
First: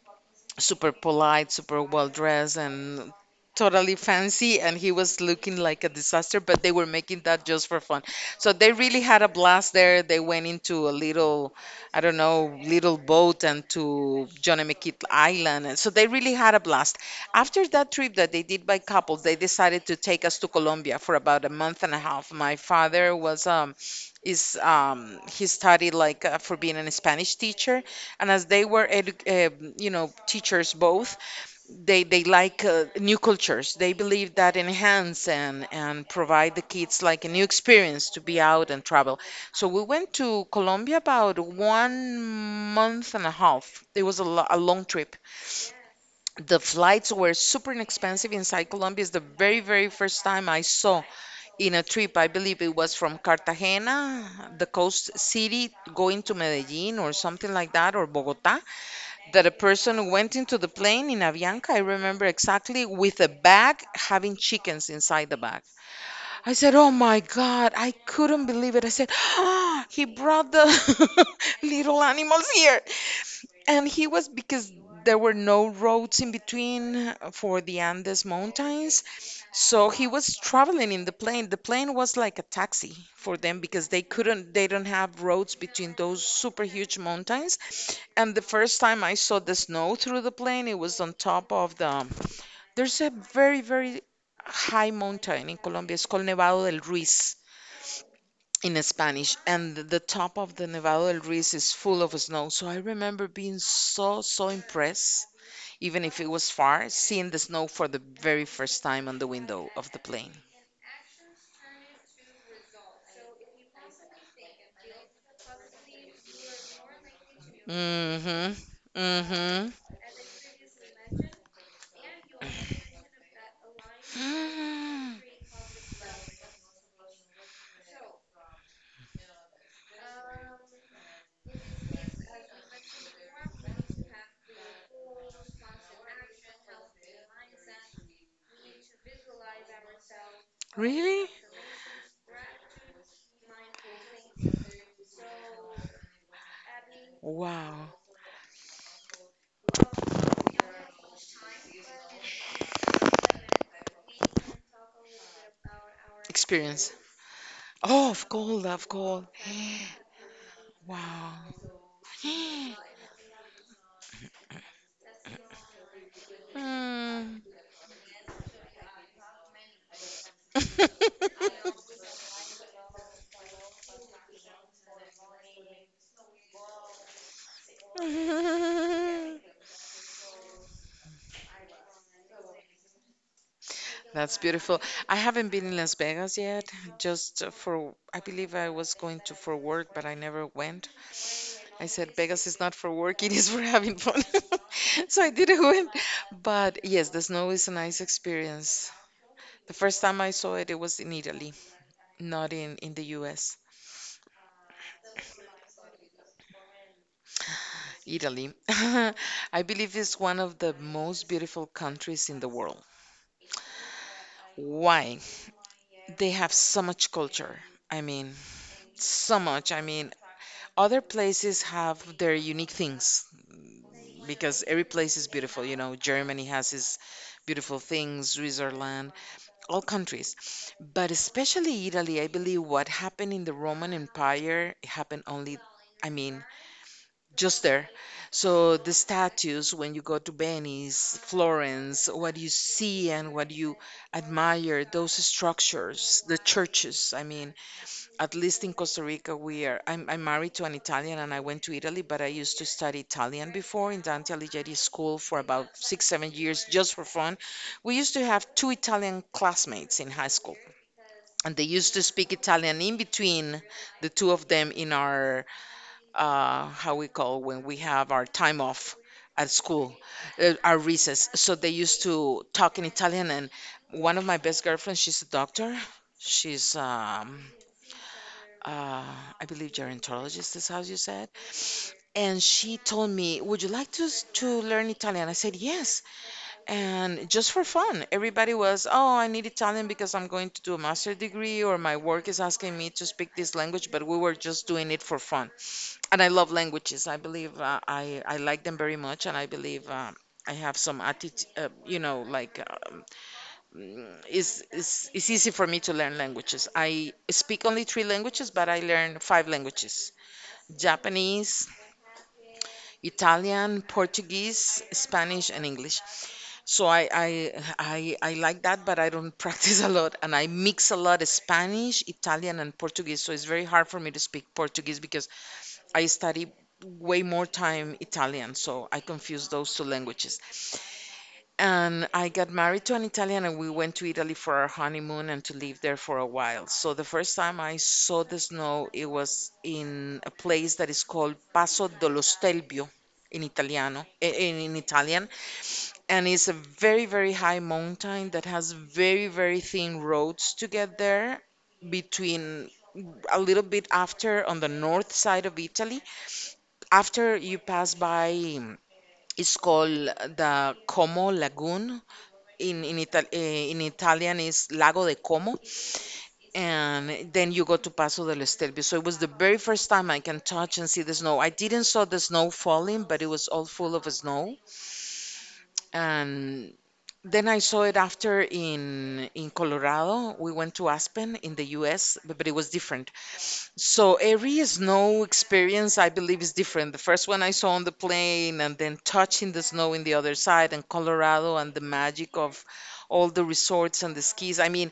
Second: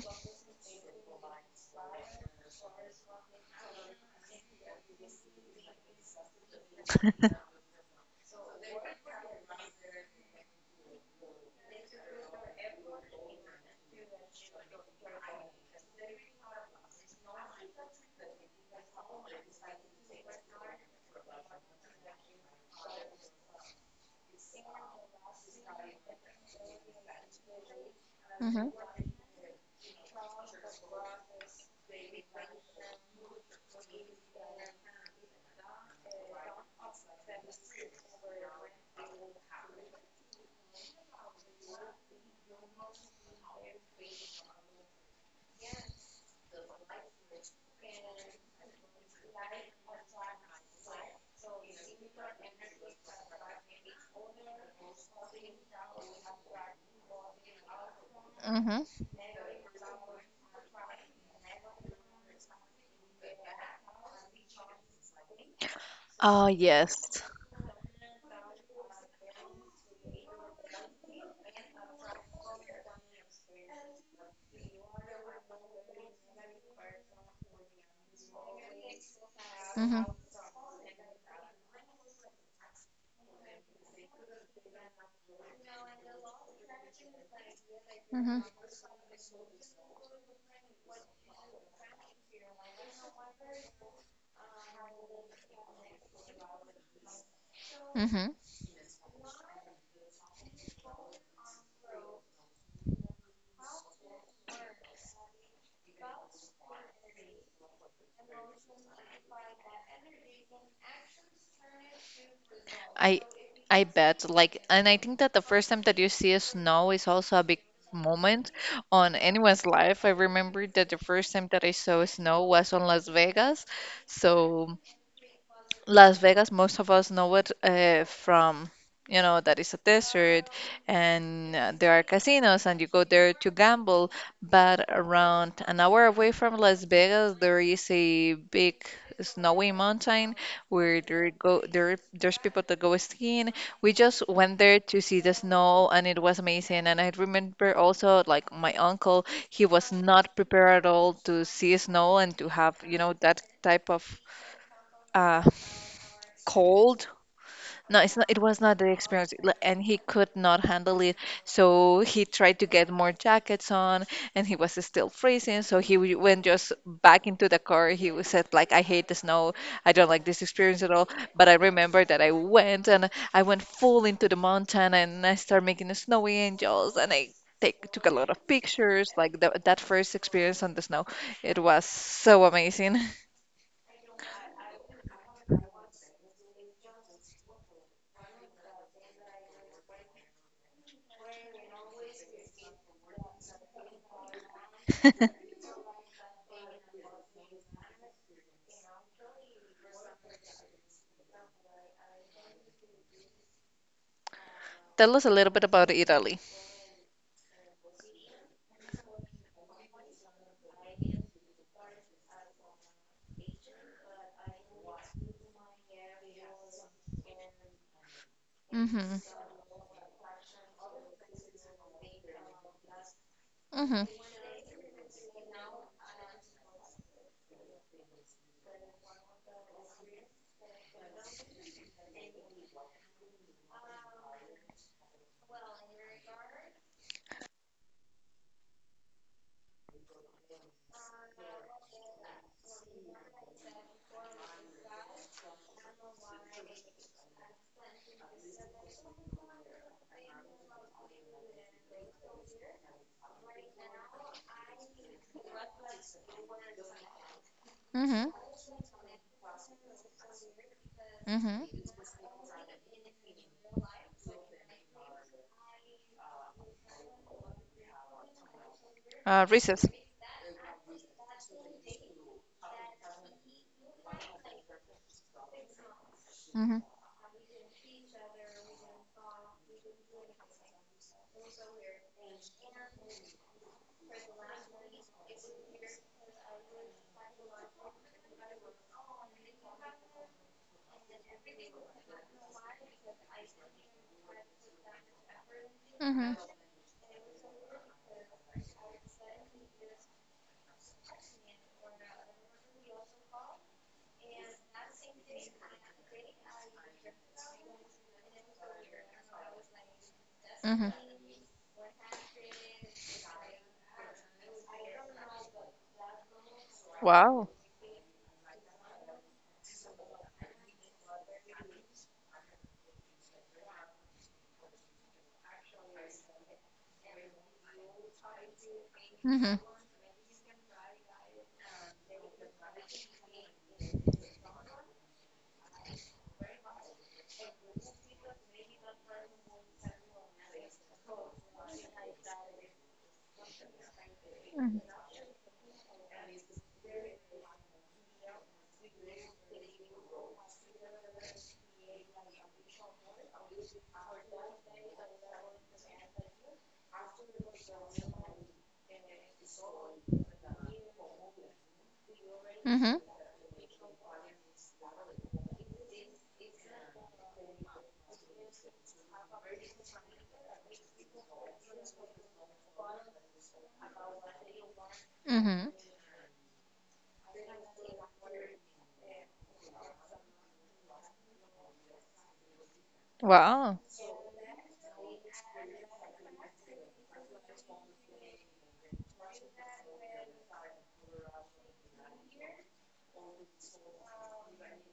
Speaker 2: super polite, super well dressed, and totally fancy. And he was looking like a disaster, but they were making
Speaker 1: Mm-hmm.
Speaker 2: that just for fun. So they really had a blast there. They went into a little, I don't know, little boat and to John McKeat Island. And so they really had a blast. After that trip that they did by couples, they decided to take us to Colombia for about a month and a half. My father was is he studied like for being a Spanish teacher, and as they were teachers both, they like new cultures. They believe that enhance and provide the kids like a new experience to be out and travel. So we went to Colombia about one month and a half. It was a long trip. The flights were super inexpensive inside Colombia. It's the very, very first time I saw in a trip, I believe it was from Cartagena, the coast city, going to Medellin or something like that, or Bogota,
Speaker 1: Mm-hmm.
Speaker 2: that a person went into the plane in Avianca, I remember exactly, with a bag having chickens inside the bag.
Speaker 1: Oh
Speaker 2: I said, "Oh
Speaker 1: yes.
Speaker 2: my God!" I couldn't believe it. I said, "He brought the little animals here," and he was because there were no roads in between for the Andes Mountains, so
Speaker 1: Mm-hmm.
Speaker 2: he was traveling in the plane. The plane was like a taxi for them because they couldn't, they don't have roads between those super huge mountains. And
Speaker 1: Mm-hmm.
Speaker 2: the first time I saw the snow through the plane, it was on top of the there's a very, very high mountain in Colombia. It's called Nevado del Ruiz
Speaker 1: Mm-hmm.
Speaker 2: in Spanish. And the top of the Nevado del Ruiz is full of snow. So I remember being so, so impressed, even if it was far, seeing the snow for the very first time on the window of the plane.
Speaker 1: I I bet like and I think that the first time that you see a snow is also a big moment
Speaker 2: Mm-hmm.
Speaker 1: on anyone's
Speaker 2: Mm-hmm.
Speaker 1: life. I remember that the first time that I saw snow was on Las Vegas. So Las Vegas, most of us know it from, that it's a desert and there are casinos and you go there to gamble. But around an hour away from Las Vegas, there is a big snowy mountain where
Speaker 2: Really?
Speaker 1: there's people that go skiing. We just went there to see the snow and it was amazing. And I remember
Speaker 2: Wow.
Speaker 1: also like my uncle, he was not prepared at all to see snow and to have, that type of uh
Speaker 2: Experience.
Speaker 1: cold no,
Speaker 2: Oh,
Speaker 1: it's not,
Speaker 2: of
Speaker 1: it was
Speaker 2: course,
Speaker 1: not
Speaker 2: of
Speaker 1: the
Speaker 2: course.
Speaker 1: experience, and he could not handle it.
Speaker 2: Wow.
Speaker 1: So he tried to get more jackets on, and he was still freezing. So he went just back
Speaker 2: Mm.
Speaker 1: into the car. He was said like, "I hate the snow. I don't like this experience at all." But I remember that I went full into the mountain, and I started making the snowy angels, and I take took a lot of pictures. Like that first experience on the snow, it was so amazing.
Speaker 2: That's beautiful. I haven't been in Las Vegas yet, just for, I believe I was going to for work, but I never went. I said Vegas is not for work, it is for having fun. So I didn't win. But yes, the snow is a nice experience. The first time I saw it, it was in Italy, not in the US.
Speaker 1: Tell us a little bit about Italy.
Speaker 2: Italy. I believe is one of the most beautiful countries in the world. Why? They have so much culture. I mean,
Speaker 1: Hmm.
Speaker 2: so much. I mean, other places have their unique things,
Speaker 1: Hmm.
Speaker 2: mm, because every place is beautiful. You know, Germany has its beautiful things, Switzerland, all countries. But especially Italy, I believe what happened in the Roman Empire happened only, I mean, just there. So the statues, when you go to Venice, Florence, what you see and what you admire, those structures, the churches, I mean, at least in Costa Rica, we are. I'm married to an Italian, and I went to Italy, but I used to study Italian before in Dante Alighieri School for about six, seven years just for fun. We used
Speaker 1: Hmm.
Speaker 2: to have two Italian classmates in high school, and they
Speaker 1: Mm-hmm.
Speaker 2: used to speak Italian in between the two of them in our, how we call when we have our time off at
Speaker 1: Reese's.
Speaker 2: school, our recess. So they used to talk in Italian, and one of my best girlfriends, she's a doctor. She's
Speaker 1: Mm-hmm.
Speaker 2: uh, I believe gerontologist is how you said. And she told me, "Would you like to to learn Italian?" I said, "Yes." And just for fun, everybody was, "Oh, I need Italian because I'm going to do a master degree or my work is asking me to speak this language." But we were just doing it for fun. And I
Speaker 1: Mm-hmm.
Speaker 2: love languages. I believe I like them very much, and I believe I have some attitude, like. It's easy for me to learn languages. I speak only three languages, but I learn five languages:
Speaker 1: Mm-hmm.
Speaker 2: Japanese, Italian, Portuguese, Spanish, and English. So I,
Speaker 1: Wow.
Speaker 2: I, I, I like that, but I don't practice a lot. And I mix a lot of Spanish, Italian, and Portuguese. So it's very hard for me to speak Portuguese because I study way more time Italian. So I confuse
Speaker 1: Mm-hmm.
Speaker 2: those two languages. And I got married to an Italian, and we went to Italy for our honeymoon and to live there for a while. So the first time I saw the snow, it was in a place that is called Passo dello Stelvio in Italiano, in Italian, and it's a very, very high mountain that has very, very thin roads to get there between a little bit after on the north side of Italy. After you pass by, it's called the Como Lagoon in
Speaker 1: Mm-hmm.
Speaker 2: in Italian is Lago de Como, and then you go to Paso del Estelvio. So it was the very first time I can touch and see the snow. I didn't saw the snow falling, but it was all full of snow.
Speaker 1: Mm-hmm.
Speaker 2: And then I saw it after in Colorado. We went to Aspen in the U.S., but it was different.
Speaker 1: Wow.
Speaker 2: So every snow experience, I believe, is different. The first one I saw on the plane, and then touching the snow in the other side, and Colorado, and the magic of all the resorts and the skis. I mean,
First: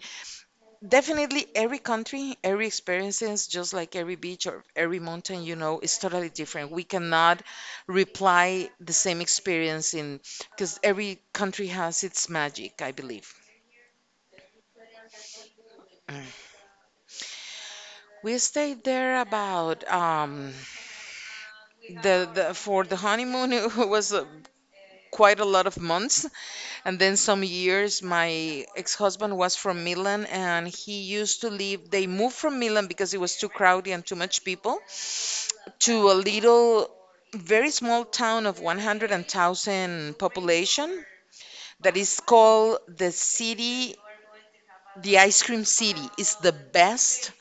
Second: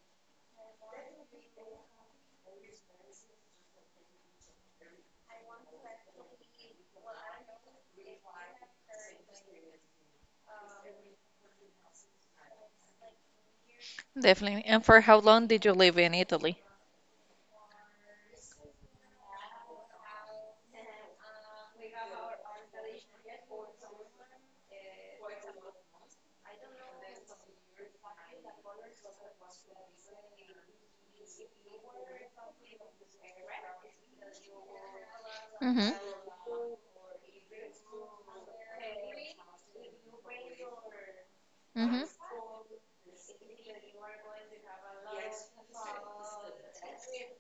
Speaker 2: definitely every country, every experiences, just like every beach or every mountain, you know, is totally different. We cannot reply the same experience in because every country has its magic, I believe.
Speaker 1: Definitely. And for how long did you live in Italy?
Speaker 2: We stayed there about the for the honeymoon it was quite a lot of months, and then some years. My ex-husband was from Milan, and he used to live they moved from Milan because it was too crowded and too much people to
Speaker 1: Mm-hmm.
Speaker 2: a little very small town of 100,000 population that
Speaker 1: Mm-hmm.
Speaker 2: is called the city, the ice cream city. It's the best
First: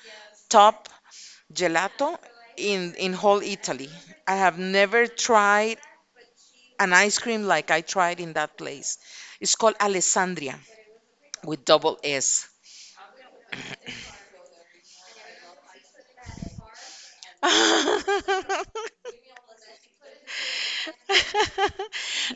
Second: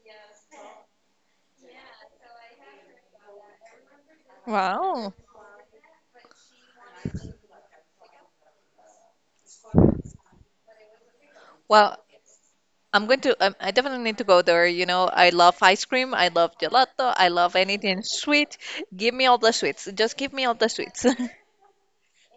Speaker 2: top gelato in whole Italy. I have never
Speaker 1: Wow.
Speaker 2: tried an ice cream like I tried in that place. It's called Alessandria with
Speaker 1: Well,
Speaker 2: double S.
Speaker 1: I definitely need to go there. I love ice cream. I love gelato. I love anything sweet. Give me all the sweets. Just give me all the sweets.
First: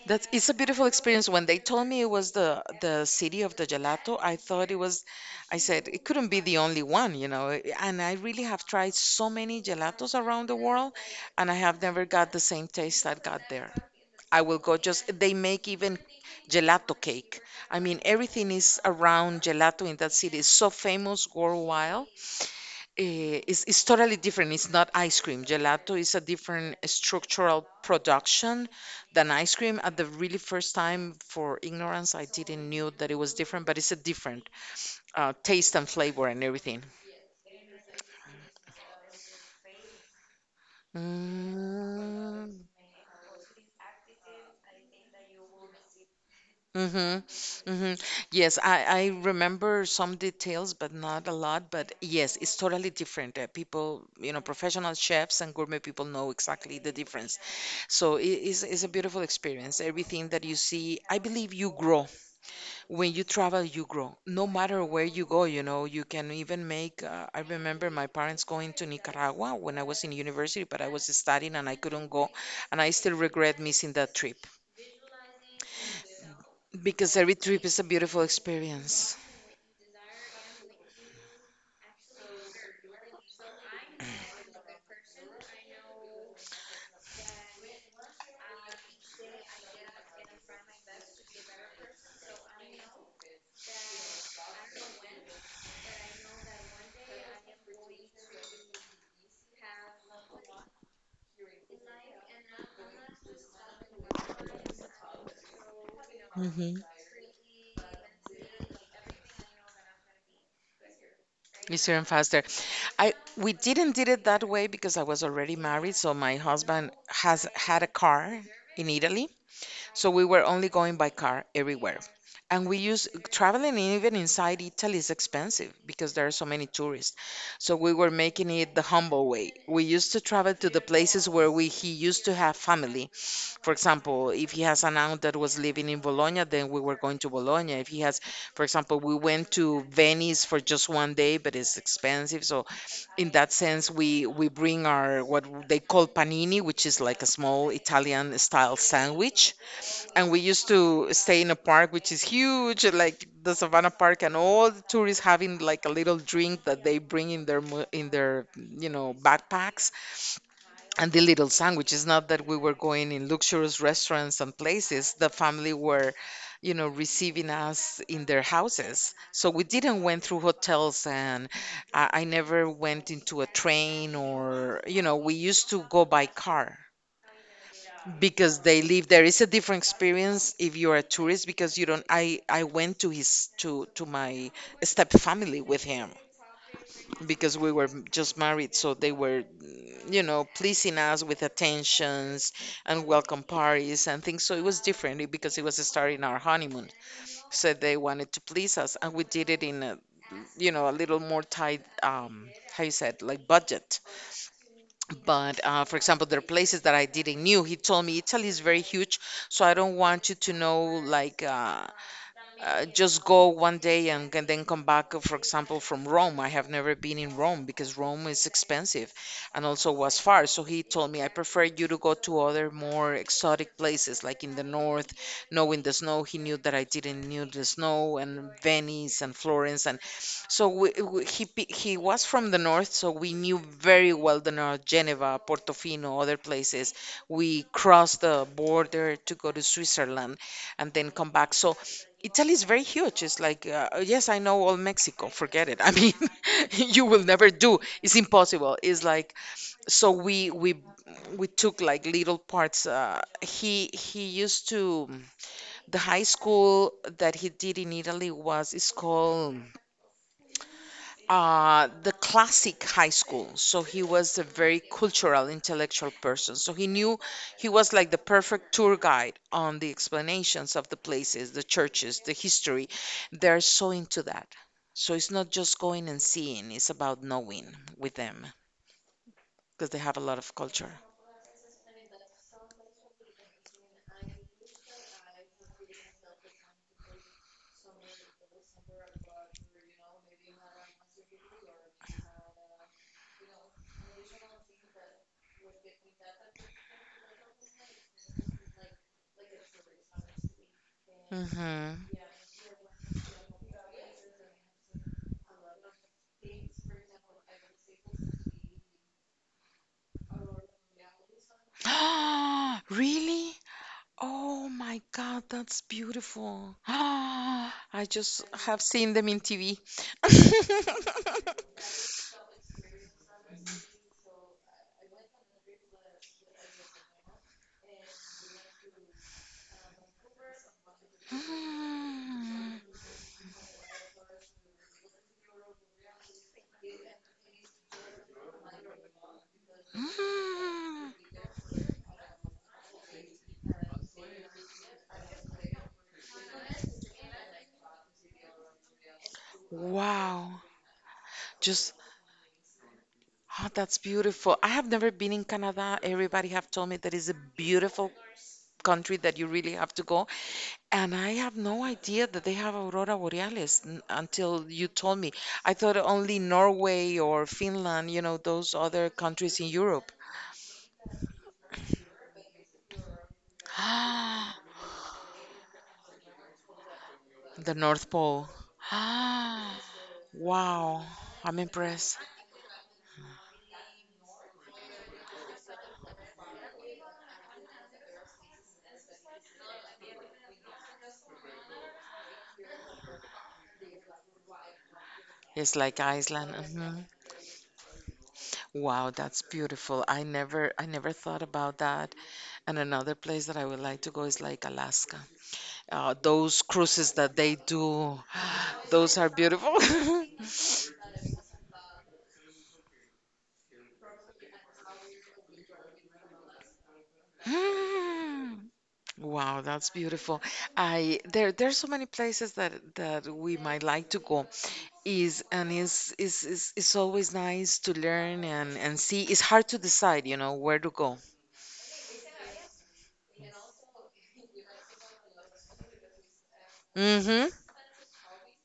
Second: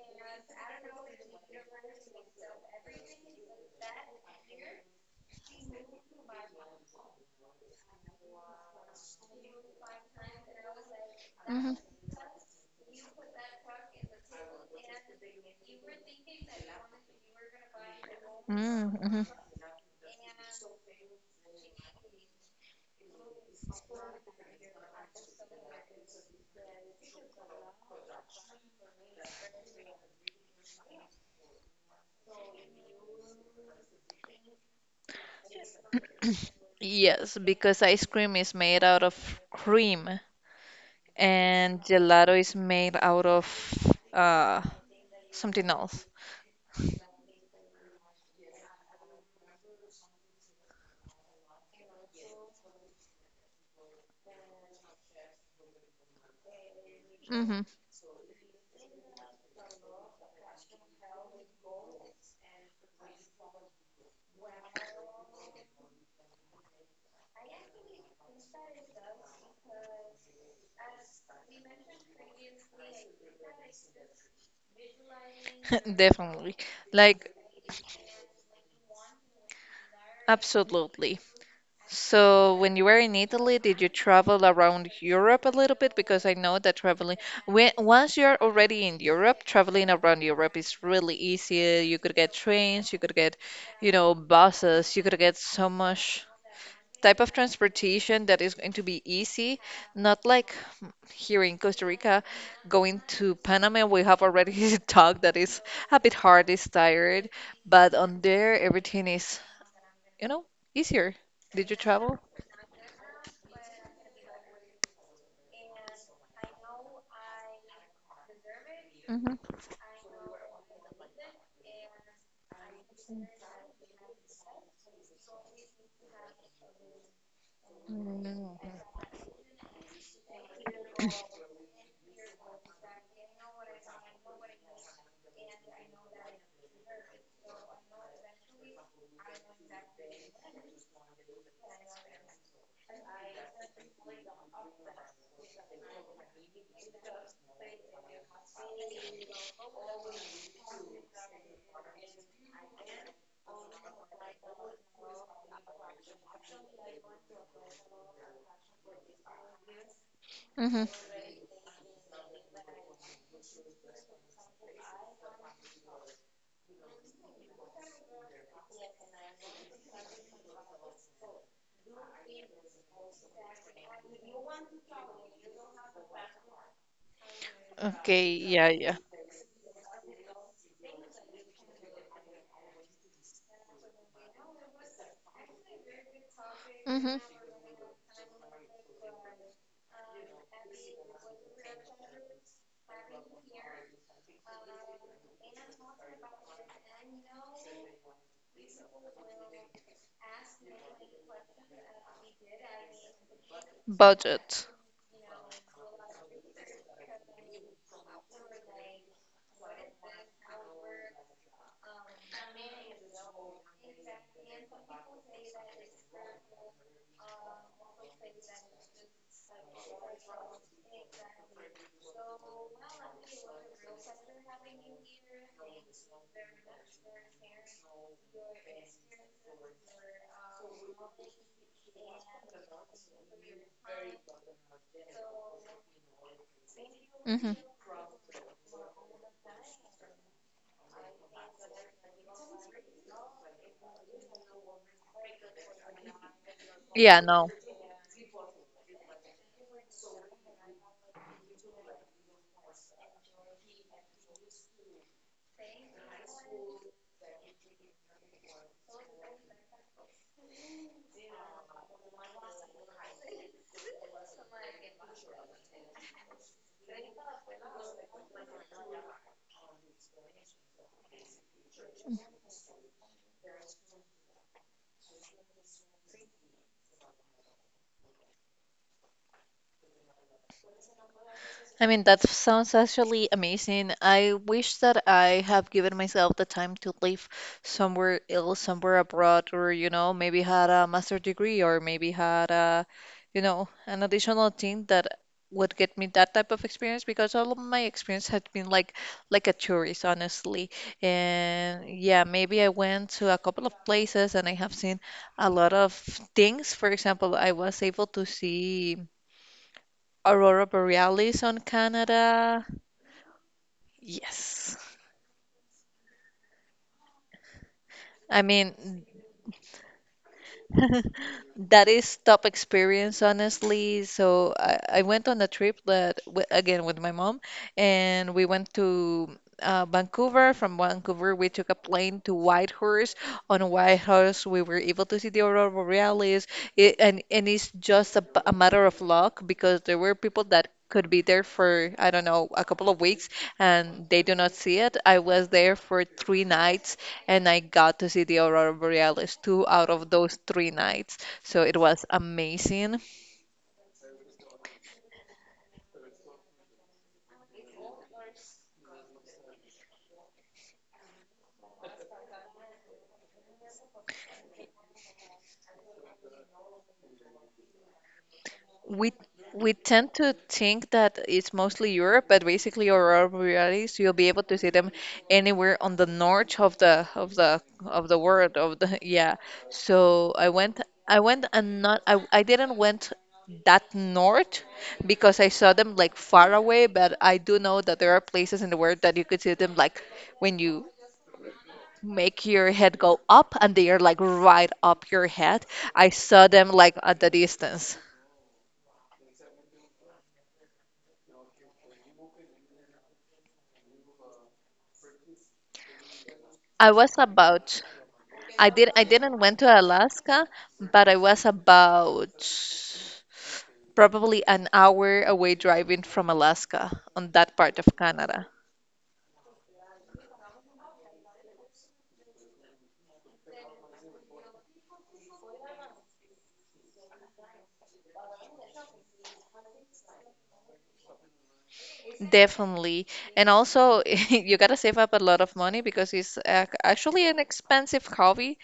Speaker 2: That's it's a beautiful experience. When they told me it was the city of the gelato, I thought it was. I said it couldn't be the only one, you know. And I really have tried so many gelatos around the world, and I
Speaker 1: Mm-hmm.
Speaker 2: have never got the same taste I got there. I will go just, they make even gelato cake. I mean, everything is
Speaker 1: Mm-hmm.
Speaker 2: around gelato in that city. It's so famous worldwide. It's totally different. It's not ice cream. Gelato is a different structural production than ice cream. At the really first time, for ignorance, I didn't knew that it was different, but it's a different taste and flavor and everything.
Speaker 1: Yes, because ice cream is made out of cream, and gelato is
Speaker 2: Mm.
Speaker 1: made out of something else.
Speaker 2: Mm-hmm. Mm-hmm. Yes, I remember some details, but not a lot. But yes, it's totally different. People, you know, professional chefs and gourmet people know exactly the difference.
Speaker 1: Hmm.
Speaker 2: So it is it's a beautiful experience. Everything that you see, I believe you grow. When you travel, you grow. No matter where you go, you know, you can even make. I remember my parents going to Nicaragua when I was in university, but I was studying and I couldn't go. And I still regret missing that trip
Speaker 1: Definitely.
Speaker 2: because
Speaker 1: Like,
Speaker 2: every trip is a beautiful experience.
Speaker 1: absolutely. So, when you were in Italy, did you travel around Europe a little bit? Because I know that traveling, once you're already in Europe, traveling around Europe is really easy. You could get trains, you could get, buses, you could get so much type of transportation that is going to be easy, not like here in Costa Rica, going to Panama, we have already talked that it's a bit hard, it's
Speaker 2: Hmm.
Speaker 1: tired, but on there everything is, you know, easier. Did you
Speaker 2: Easier and
Speaker 1: travel?
Speaker 2: faster. I We didn't did it that way because I was already married, so my husband has had a car in Italy,
Speaker 1: Mm-hmm.
Speaker 2: so we were only going by car everywhere. And we use traveling even inside Italy is expensive because there are so many tourists. So we were making it the humble way. We used to travel to the places where we he used to have family. For example, if he has an aunt that was living in Bologna, then we were going to Bologna. If he has, for example, we went to Venice for just 1 day, but it's expensive. So, in that sense, we bring our what they call panini, which is like a small Italian style sandwich. And we used to stay in a park which is huge, like the Savannah Park, and all the tourists having like a little drink that they bring in their backpacks
Speaker 1: Mm-hmm.
Speaker 2: and the little sandwiches. Not that we were going in luxurious restaurants and places. The family were, receiving us in their houses. So we didn't went through hotels, and I never went into a train or, we used to go by car
Speaker 1: Okay,
Speaker 2: because
Speaker 1: yeah,
Speaker 2: they
Speaker 1: yeah.
Speaker 2: live there. It's a different experience if you're a tourist because you don't. I went to his to my step family with him,
Speaker 1: Mm-hmm.
Speaker 2: because we were just married, so they were, pleasing us with attentions and welcome parties and things. So it was different because it was starting our honeymoon. So they wanted to please us, and we did it in a, a little more tight, how you said, like budget.
Speaker 1: Budget.
Speaker 2: But for example, there are places that I didn't knew. He told me Italy is very huge, so I don't want you to know like just go 1 day and, can then come back, for example, from Rome. I have never been in Rome because Rome is expensive and also was far. So he told me, I prefer you to go to other more exotic places like in the north, knowing the snow. He knew that I didn't knew the snow and Venice and Florence. And so he was from the north, so we knew very well the north, Geneva, Portofino, other places.
Speaker 1: Mm-hmm.
Speaker 2: We crossed the border to go to Switzerland and then come back. So Italy is very huge. It's like, yes, I know all Mexico. Forget it. I mean, you
Speaker 1: Yeah,
Speaker 2: will
Speaker 1: no.
Speaker 2: never do. It's impossible. It's like so we took like little parts. He used to the high school that he did in Italy was is called the classic high school. So he was a very cultural, intellectual person. So he knew he was like the perfect tour guide on the explanations of the places, the churches, the history. They're so into that. So it's not just going and seeing, it's about knowing with them because they have a lot of culture.
Speaker 1: I mean, that sounds actually amazing. I wish that I have given myself the time to live somewhere else, somewhere abroad, or, maybe had a master degree or maybe had a an additional thing that would get me that type of experience because all of my experience had been like a tourist, honestly. And
Speaker 2: Hmm.
Speaker 1: yeah, maybe I went to a couple of places and I have seen a lot of things. For example, I was able to see Aurora Borealis on Canada.
Speaker 2: Really? Oh
Speaker 1: Yes.
Speaker 2: my God, that's beautiful. I
Speaker 1: I
Speaker 2: just have
Speaker 1: mean,
Speaker 2: seen them in TV.
Speaker 1: that is top experience, honestly. So I went on a trip that w again with my mom, and we went to Vancouver. From Vancouver, we took a plane to
Speaker 2: Mm.
Speaker 1: Whitehorse. On Whitehorse, we were able to see the aurora borealis. It, and it's just a matter of luck because there were people that could
Speaker 2: Mm.
Speaker 1: be there for I don't know a couple of weeks, and they do not see it. I was there for 3 nights, and I got to see the aurora borealis two out of those
Speaker 2: Wow.
Speaker 1: 3 nights. So it
Speaker 2: Just,
Speaker 1: was amazing.
Speaker 2: ah, that's beautiful. I have never been in Canada. Everybody have told me that is a beautiful country that you really have to go. And I have no idea that they have aurora borealis until you told me. I thought only Norway or Finland, those other
Speaker 1: We
Speaker 2: countries in
Speaker 1: we
Speaker 2: Europe.
Speaker 1: tend to think that it's mostly Europe, but basically aurora borealis, you'll be able
Speaker 2: Ah,
Speaker 1: to see them anywhere on the north of the of the
Speaker 2: the
Speaker 1: of
Speaker 2: North
Speaker 1: the
Speaker 2: Pole.
Speaker 1: world of the yeah.
Speaker 2: Ah,
Speaker 1: So I went
Speaker 2: wow.
Speaker 1: I went
Speaker 2: I'm
Speaker 1: and not
Speaker 2: impressed.
Speaker 1: I didn't went that north because I saw them like far away, but I do know that there are places in the world that you could see them like when you make your head go up and they are like right up your head.
Speaker 2: It's like
Speaker 1: I saw
Speaker 2: Iceland.
Speaker 1: them like
Speaker 2: Mhm.
Speaker 1: at the distance.
Speaker 2: Wow, that's beautiful. I never thought about that. And another place that I would like to go is like Alaska. Those
Speaker 1: I
Speaker 2: cruises
Speaker 1: was
Speaker 2: that they
Speaker 1: about
Speaker 2: do,
Speaker 1: I did I
Speaker 2: those are
Speaker 1: didn't went
Speaker 2: beautiful.
Speaker 1: to Alaska, but I was about probably an hour away driving from Alaska on that part of Canada.
Speaker 2: Hmm. Wow, that's beautiful. I there's so many places that we might like to go. Is and is is It's always nice to learn and see. It's hard to decide, where to go.
Speaker 1: Definitely. And also, you gotta save up a lot of money because it's actually an
Speaker 2: Mm-hmm.
Speaker 1: expensive hobby.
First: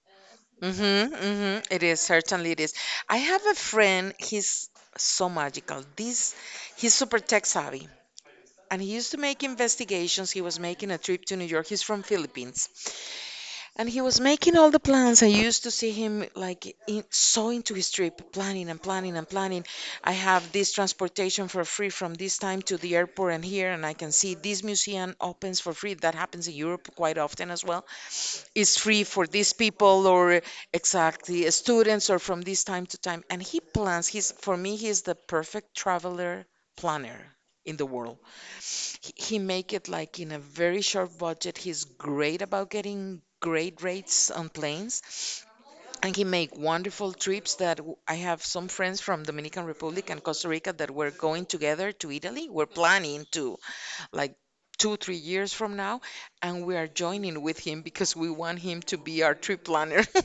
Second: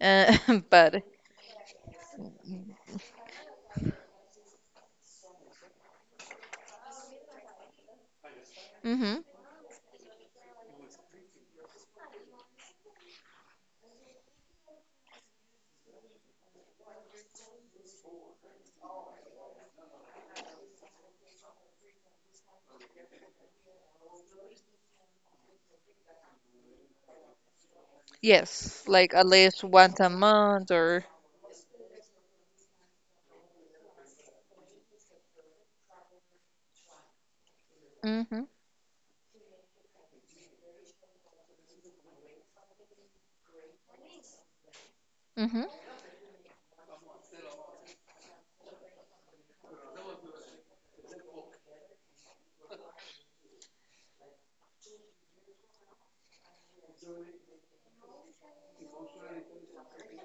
Speaker 1: Uh, but
Speaker 2: Mm-hmm. Mm-hmm. It is, certainly it is. I have a friend, he's so magical. This He's super tech savvy, and he used to
Speaker 1: mhm.
Speaker 2: make investigations. He was making a trip to New York. He's from Philippines. And he was making all the plans. I used to see him like in, so into his trip, planning and planning and planning. I have this transportation for free from this time to the airport and here, and I can see this museum opens for free. That happens in Europe quite often as well. It's
Speaker 1: Yes,
Speaker 2: free
Speaker 1: like at
Speaker 2: for these
Speaker 1: least once
Speaker 2: people
Speaker 1: a
Speaker 2: or
Speaker 1: month or
Speaker 2: exactly students or from this time to time. And he plans. He's the perfect traveler planner in the world.
Speaker 1: mhm.
Speaker 2: He make it like in a very short budget. He's great about getting great rates on planes,
Speaker 1: Hmm.
Speaker 2: and he make wonderful trips I have some friends from Dominican Republic and Costa Rica that were going together to Italy. We're planning to like two, 3 years from now, and we are joining with him because we want him to be our trip planner.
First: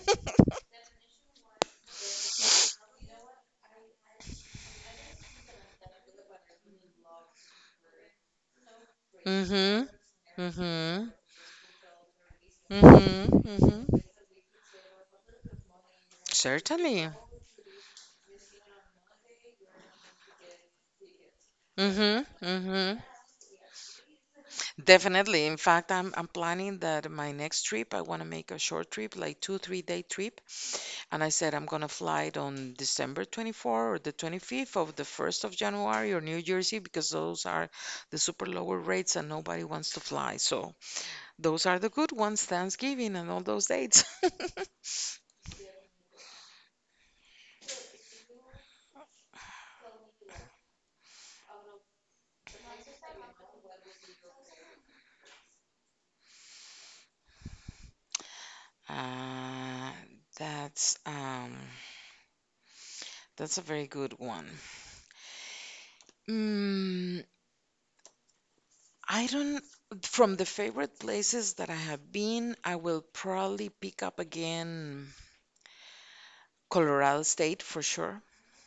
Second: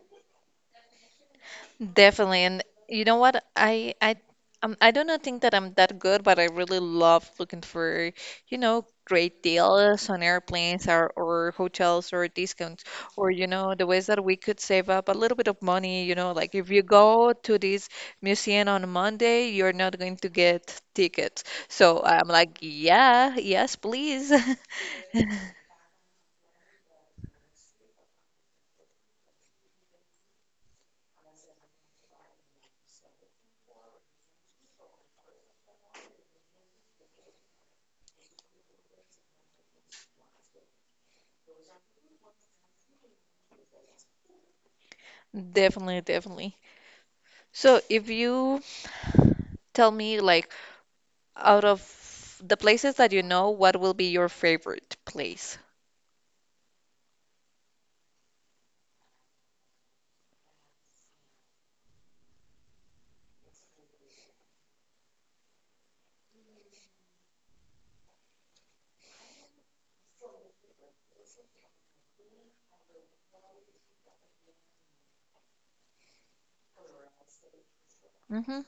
Speaker 1: Definitely. And you know what? I do not think that I'm that good, but I really love looking for, great
Speaker 2: Mm-hmm.
Speaker 1: deals on airplanes
Speaker 2: Mm-hmm.
Speaker 1: or hotels or discounts or,
Speaker 2: Mm-hmm.
Speaker 1: the
Speaker 2: Mm-hmm.
Speaker 1: ways that we could save up a little bit of money, like if you
Speaker 2: Certainly.
Speaker 1: go to this museum on Monday, you're not going to get tickets. So
Speaker 2: Mm-hmm.
Speaker 1: I'm like,
Speaker 2: Mm-hmm.
Speaker 1: yeah, yes, please.
Speaker 2: Definitely. In fact, I'm planning that my next trip, I want to make a short trip, like two, 3 day trip. And I said I'm gonna fly it on December 24 or the 25th of the 1st of January or New Jersey because those are the super lower rates and nobody wants to fly. So those are the good ones, Thanksgiving and all those dates.
Speaker 1: Definitely, definitely. So, if you tell me like, out of the places that you know, what will be your favorite place?
Speaker 2: Uh, that's um that's a very good one. Mm, I don't, from the favorite places that I have been, I will probably pick up again Colorado State for sure.
Speaker 1: Mm-hmm.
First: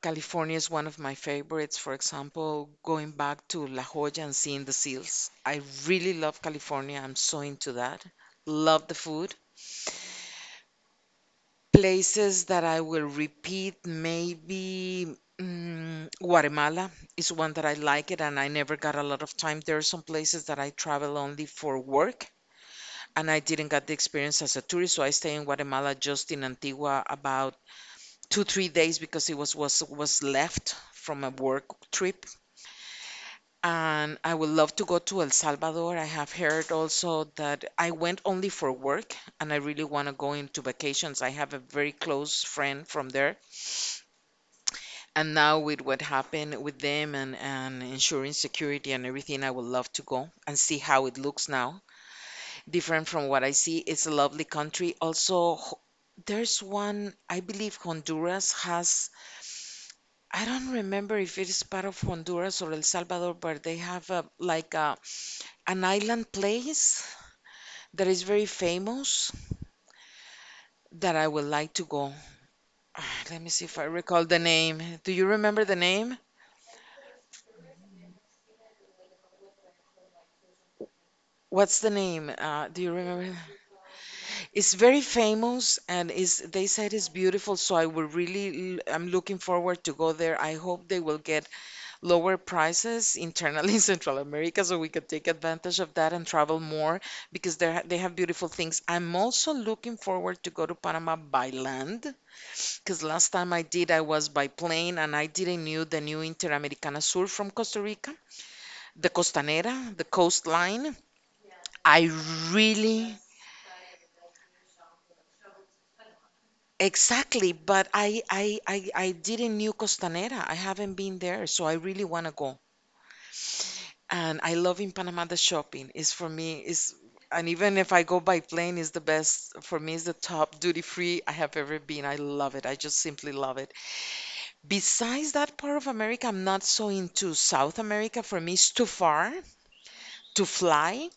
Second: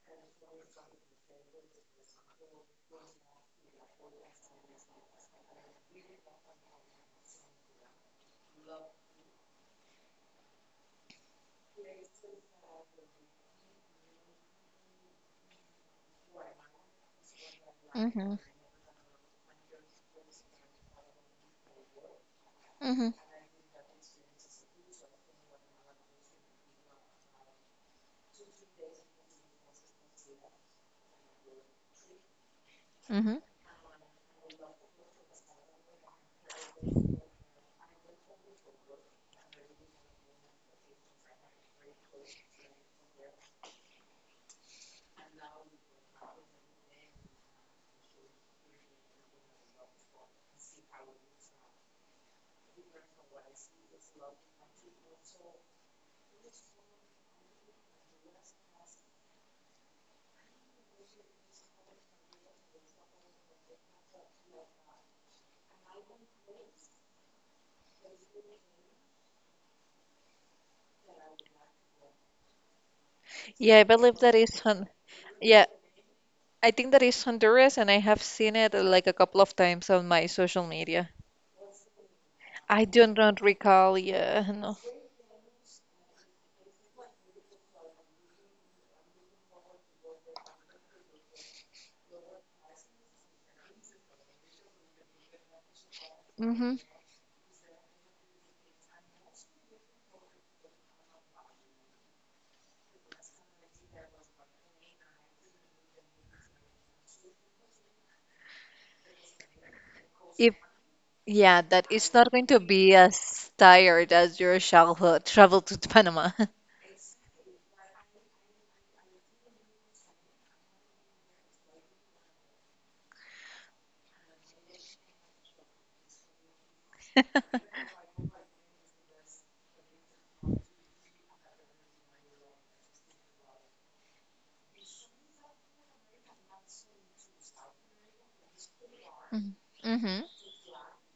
Speaker 2: California is one of my favorites. For example, going back to La Jolla and seeing the seals. I really love California. I'm so into that. Love the food. Places that I will repeat, maybe Guatemala is one that I like it
Speaker 1: Mm-hmm.
Speaker 2: and I never got a lot of time. There are some places that I travel only for work
Speaker 1: Mm-hmm.
Speaker 2: and I didn't get the experience as a tourist. So I stayed in Guatemala, just in Antigua, about two, 3 days because it was left from a work trip.
Speaker 1: Mm-hmm.
Speaker 2: And I would love to go to El Salvador. I have heard also that I went only for work, and I really want to go into vacations. I have a very close friend from there, and now with what happened with them and ensuring security and everything, I would love to go and see how it looks now different from what I see. It's a lovely country. Also, there's one, I believe Honduras has, I don't remember if it is part of Honduras or El Salvador, but they have a, like a, an island place that is very famous that I would like to go. Ah, let me see if
Speaker 1: Yeah,
Speaker 2: I
Speaker 1: I believe
Speaker 2: recall
Speaker 1: that
Speaker 2: the
Speaker 1: is Hon
Speaker 2: name. Do you remember
Speaker 1: yeah,
Speaker 2: the name?
Speaker 1: I think that is Honduras and I have seen it like a couple of times on my social media.
Speaker 2: What's the name? Do
Speaker 1: I
Speaker 2: you
Speaker 1: do
Speaker 2: remember?
Speaker 1: not recall, yeah,
Speaker 2: It's
Speaker 1: no.
Speaker 2: very famous and is they said it's beautiful, so I will really I'm looking forward to go there. I hope they will get lower prices internally in Central America so we can take advantage of that and travel
Speaker 1: Mm-hmm.
Speaker 2: more because they they have beautiful things. I'm also looking forward to go to Panama by land because last time I did I was by plane and I didn't knew the new Interamericana Sur from Costa Rica, the Costanera, the
Speaker 1: If
Speaker 2: coastline.
Speaker 1: yeah, that
Speaker 2: I
Speaker 1: it's not going to be
Speaker 2: really
Speaker 1: as tired as your childhood travel to Panama.
Speaker 2: exactly, but I didn't knew Costanera. I haven't been there, so I really want to go. And I love in Panama the shopping is for me is and even if I go by plane is the best for me is the top duty free I have ever been. I love it. I just simply love it. Besides that part of America, I'm not so into South America. For me, it's too far
Speaker 1: Mhm. Mm-hmm.
Speaker 2: to fly.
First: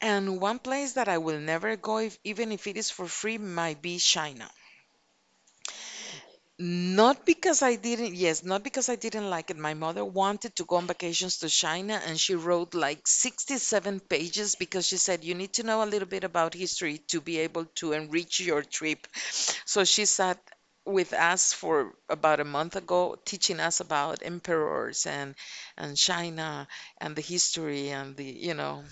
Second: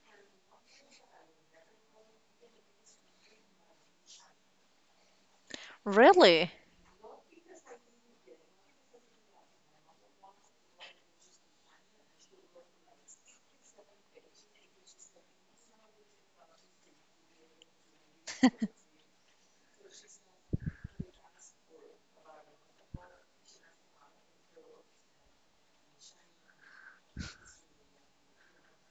Speaker 2: And one place that I will never go if, even if it is for free might be China.
Speaker 1: Really?
Speaker 2: Not because I didn't, yes, not because I didn't like it. My mother wanted to go on vacations to China and she wrote like 67 pages because she said you need to know a little bit about history to be able to enrich your trip. So she sat with us for about a month ago teaching us about emperors and China and the history and the, you know,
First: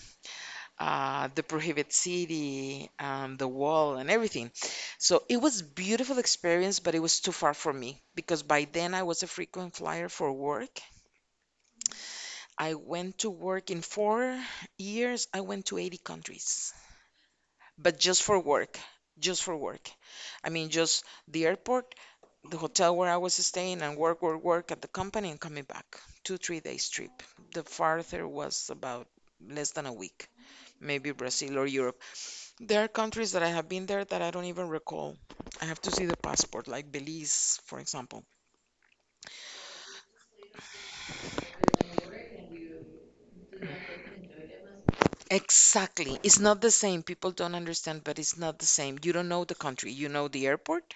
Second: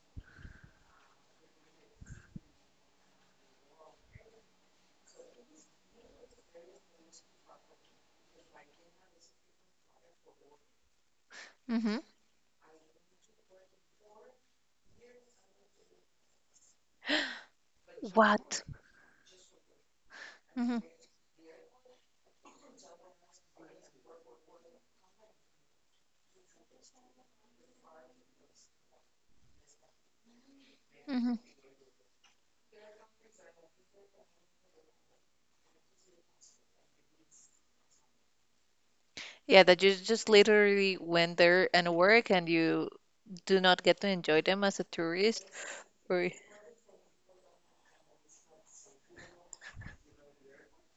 Speaker 2: the prohibit city and the wall and everything. So it was beautiful experience but it was too far for me because by then I was a frequent flyer for work.
Speaker 1: Mm-hmm.
Speaker 2: I went to work in 4 years I went to 80 countries but just for
Speaker 1: What?
Speaker 2: work. Just for work. I mean
Speaker 1: Mm-hmm.
Speaker 2: just the airport, the hotel where I was staying and work work work at the company and coming back. 2, 3 days trip. The farther was about less than a week, maybe Brazil or Europe. There are countries that I have been there that I don't even recall. I have to see the passport, like Belize, for example.
Speaker 1: Yeah, that you just literally went there and work and you do not get to enjoy them as a tourist.
Speaker 2: Exactly.
Speaker 1: Or
Speaker 2: It's not the same. People don't understand, but it's not the same. You don't know the country. You know the airport,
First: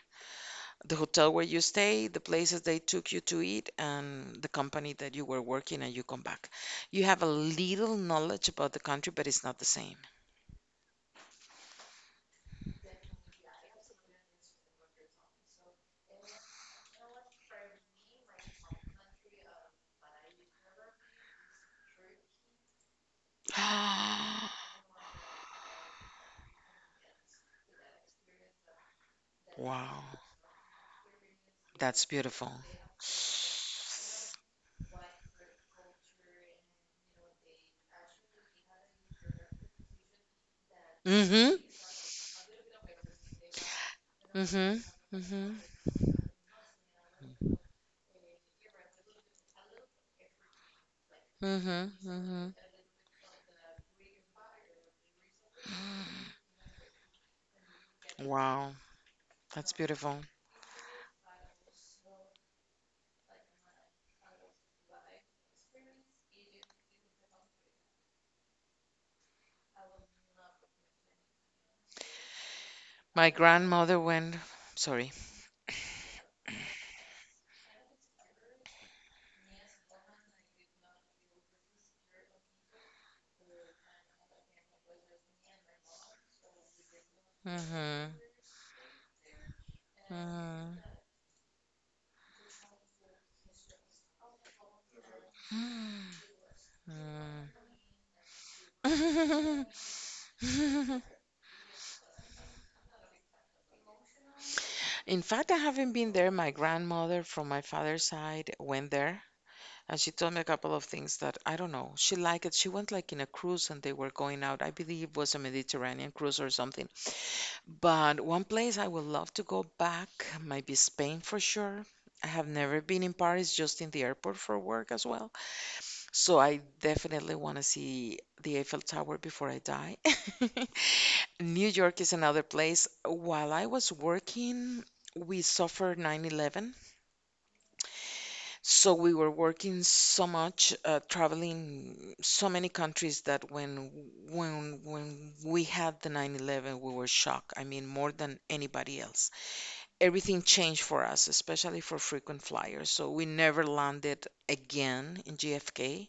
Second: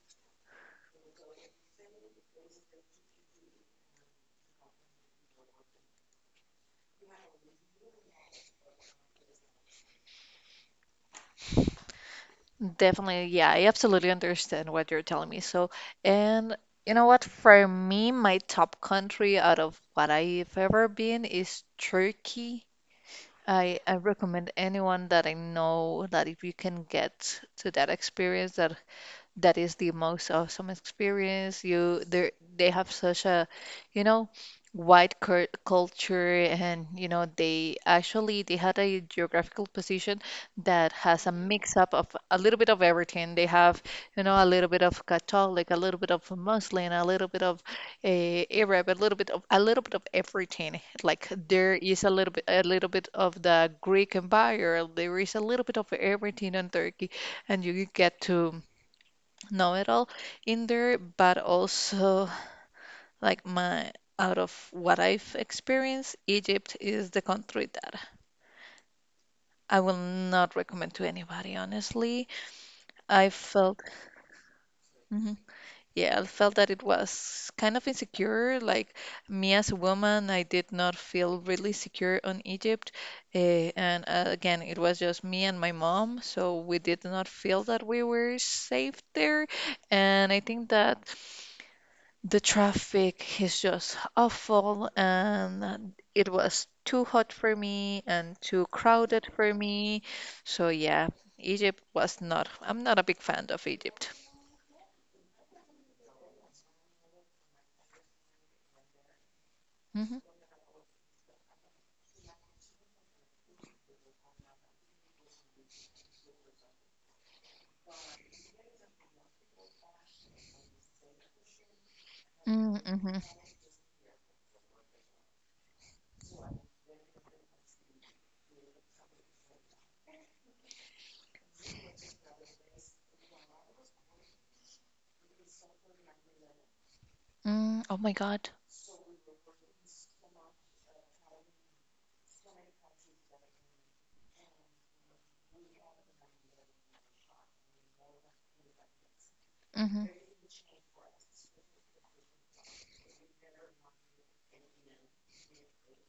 Speaker 2: the hotel where you stay, the places they took you to eat, and the company that you were working and you come back. You have a little knowledge about the country, but it's not the same.
Speaker 1: definitely, yeah, I absolutely understand what you're telling me. So, and you know what? For me, my top country out of what I've ever been is Turkey. I recommend anyone that I know that if you can get to that experience, that that is the
Speaker 2: Wow.
Speaker 1: most awesome experience. You
Speaker 2: That's
Speaker 1: there
Speaker 2: beautiful.
Speaker 1: they have such a, you know, wide cur culture and they actually they had a geographical position that has a
Speaker 2: Mm-hmm.
Speaker 1: mix up of a little bit of everything. They have, a little bit
Speaker 2: Mm-hmm.
Speaker 1: of
Speaker 2: Mm-hmm.
Speaker 1: Catholic, a little bit of Muslim, a little bit of Arab, a little bit of everything. Like there
Speaker 2: Mm-hmm.
Speaker 1: is a little bit
Speaker 2: Mm-hmm.
Speaker 1: a little bit of the Greek Empire. There is a little bit of everything in Turkey, and you get to
Speaker 2: Wow. That's
Speaker 1: know it all
Speaker 2: beautiful.
Speaker 1: in there, but also like my out of what I've experienced, Egypt is the country that I will not recommend to anybody, honestly. I
Speaker 2: My
Speaker 1: felt.
Speaker 2: grandmother went. Sorry.
Speaker 1: Mhm. Yeah, I felt that it was kind of insecure. Like me as a woman, I did not feel really secure on Egypt. And again, it was just me and my mom, so we did not feel that we
Speaker 2: Mm-hmm.
Speaker 1: were safe there. And I think that the traffic is just awful, and it was too hot
Speaker 2: Mm-hmm.
Speaker 1: for me and too crowded for me. So yeah, Egypt was not, I'm not a big fan of Egypt.
Speaker 2: In fact, I haven't been there. My grandmother from my father's side went there, and she
Speaker 1: Hmm.
Speaker 2: told me a couple of things that I don't know. She liked it. She went like in a cruise, and they were going out. I believe it was a Mediterranean cruise or something. But one place I would love to go back might be Spain for sure. I have never been in
Speaker 1: Mm-hmm.
Speaker 2: Paris, just in the airport for work as well. So I definitely want to see the Eiffel Tower before I die. New York is another place. While I was working, we suffered 9/11.
Speaker 1: Mm, oh my God.
Speaker 2: So we were working so much, traveling so many countries that when we had the 9/11, we were shocked. I mean, more than anybody else.
Speaker 1: Hmm.
Speaker 2: Everything changed for us, especially for frequent flyers. So we never landed again in JFK.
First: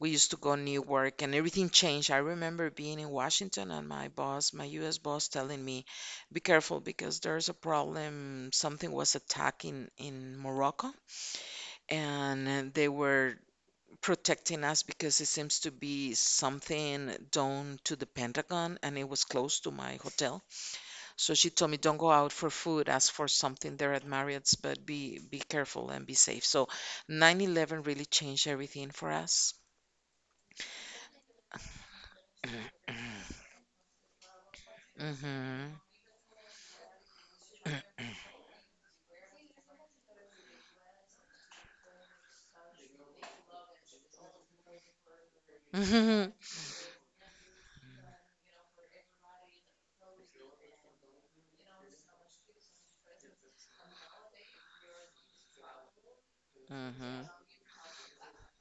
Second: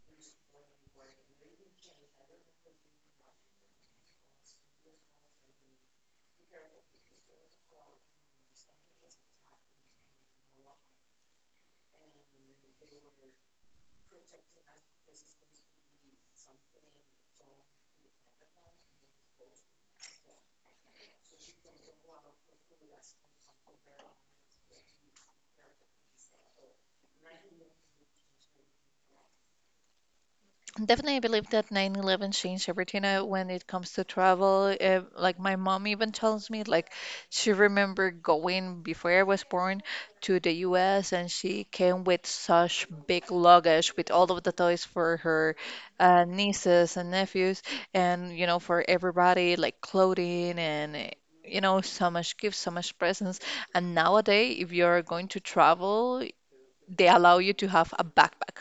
Speaker 2: We used to go Newark and everything changed. I remember being in Washington and my boss, my US boss, telling me, be careful because there's a problem. Something was attacking in Morocco and they were protecting us because it seems to be something done to the Pentagon and it was close to my hotel. So she told me, don't go out for food, ask for something there at Marriott's, but be careful and be safe. So 9/11 really changed everything for us.
Speaker 1: Definitely, I believe that 9/11 changed everything when it comes to travel. Like my
Speaker 2: Hmm.
Speaker 1: mom even tells me, like she remember going before I was born to the U.S. and she came with such big luggage with all of the toys for her
Speaker 2: Mhm.
Speaker 1: nieces and nephews, and for everybody like clothing and so much gifts, so much presents. And nowadays, if you're going to travel, they
Speaker 2: Mhm.
Speaker 1: allow you to have a backpack,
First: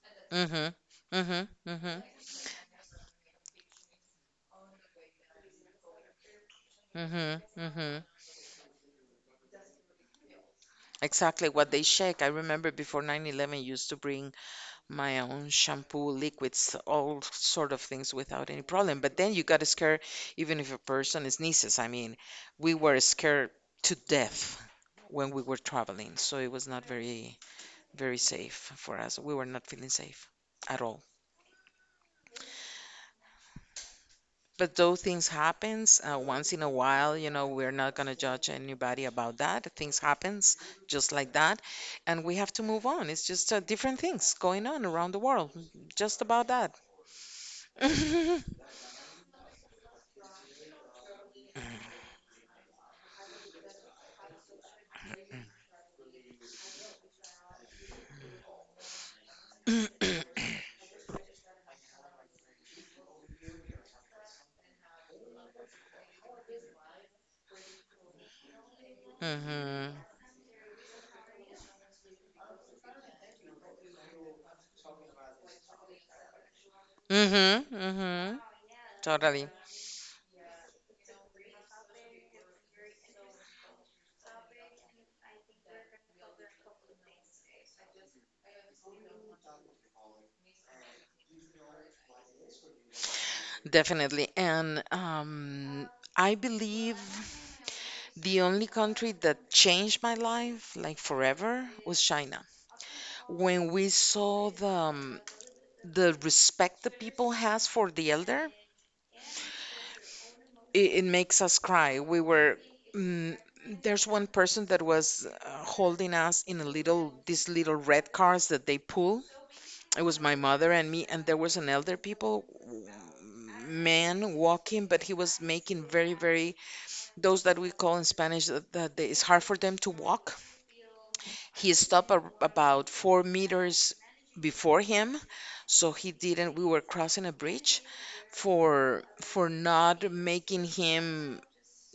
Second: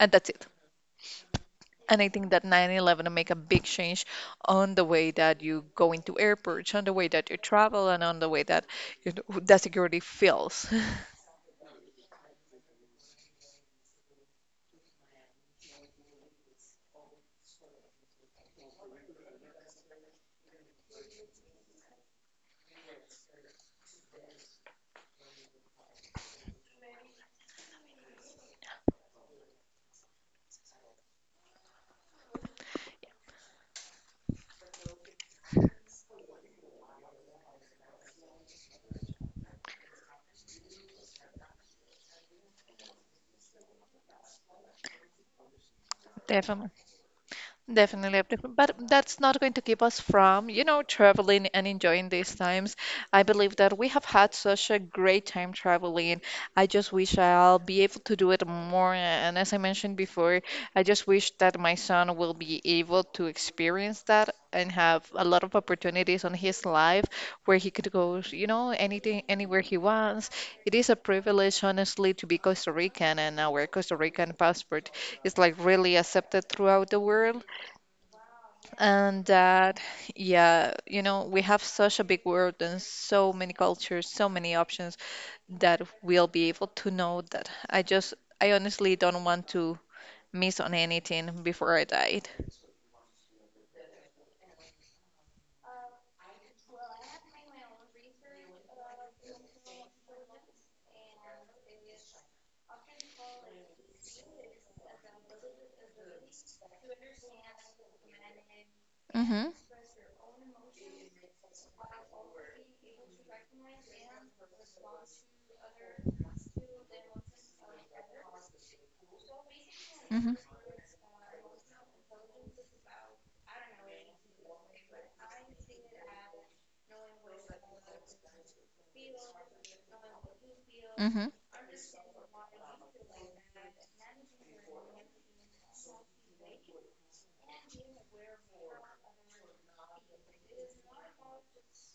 Speaker 1: and that's it.
Speaker 2: Mhm. Mhm.
Speaker 1: And
Speaker 2: Mhm.
Speaker 1: I think that 9/11 make a big change on the way that you go into airports, on the way that you
Speaker 2: Mhm.
Speaker 1: travel, and
Speaker 2: Mhm.
Speaker 1: on the way that that security feels.
Speaker 2: Exactly what they shake. I remember before 9/11 used to bring my own shampoo, liquids, all sort of things without any problem. But then you got scared even if a person sneezes. I mean, we were scared to death when we were traveling, so it was not very safe for us. We were not feeling safe at all. But those things happens once in a while, you know, we're not gonna judge anybody about that. Things happens just like that, and we have to move on. It's just different things going on around the world, just about
Speaker 1: Definitely.
Speaker 2: that.
Speaker 1: Definitely, up but that's not going to keep us from, traveling and enjoying these times. I believe that we have had such a great time traveling. I just wish I'll be able to do it more. And as I mentioned
Speaker 2: Hmm.
Speaker 1: before, I just wish that my son will be able to experience that and have a lot of opportunities on his life where he could go, anywhere he wants. It is a privilege, honestly, to be Costa Rican, and our Costa Rican passport is like really accepted throughout the world.
Speaker 2: Hmm. Hmm.
Speaker 1: And
Speaker 2: Totally.
Speaker 1: yeah, we have such a big world and so many cultures, so many options that we'll be able to know that. I honestly don't want to miss on anything before I died.
Speaker 2: Definitely. And I believe the only country that changed my life like forever was China. When we saw the the respect the people has for the elder,
Speaker 1: Mm-hmm.
Speaker 2: it makes us cry. We were mm, there's one person that was holding us in a little these little red cars that they pull. It was
Speaker 1: Mm-hmm.
Speaker 2: my mother and me, and there was an elder people man walking, but he was making very those that we call in Spanish that it's hard for them to walk.
Speaker 1: Mm-hmm.
Speaker 2: He stopped a, about four meters before him, so he didn't, we were crossing a bridge, for not making him,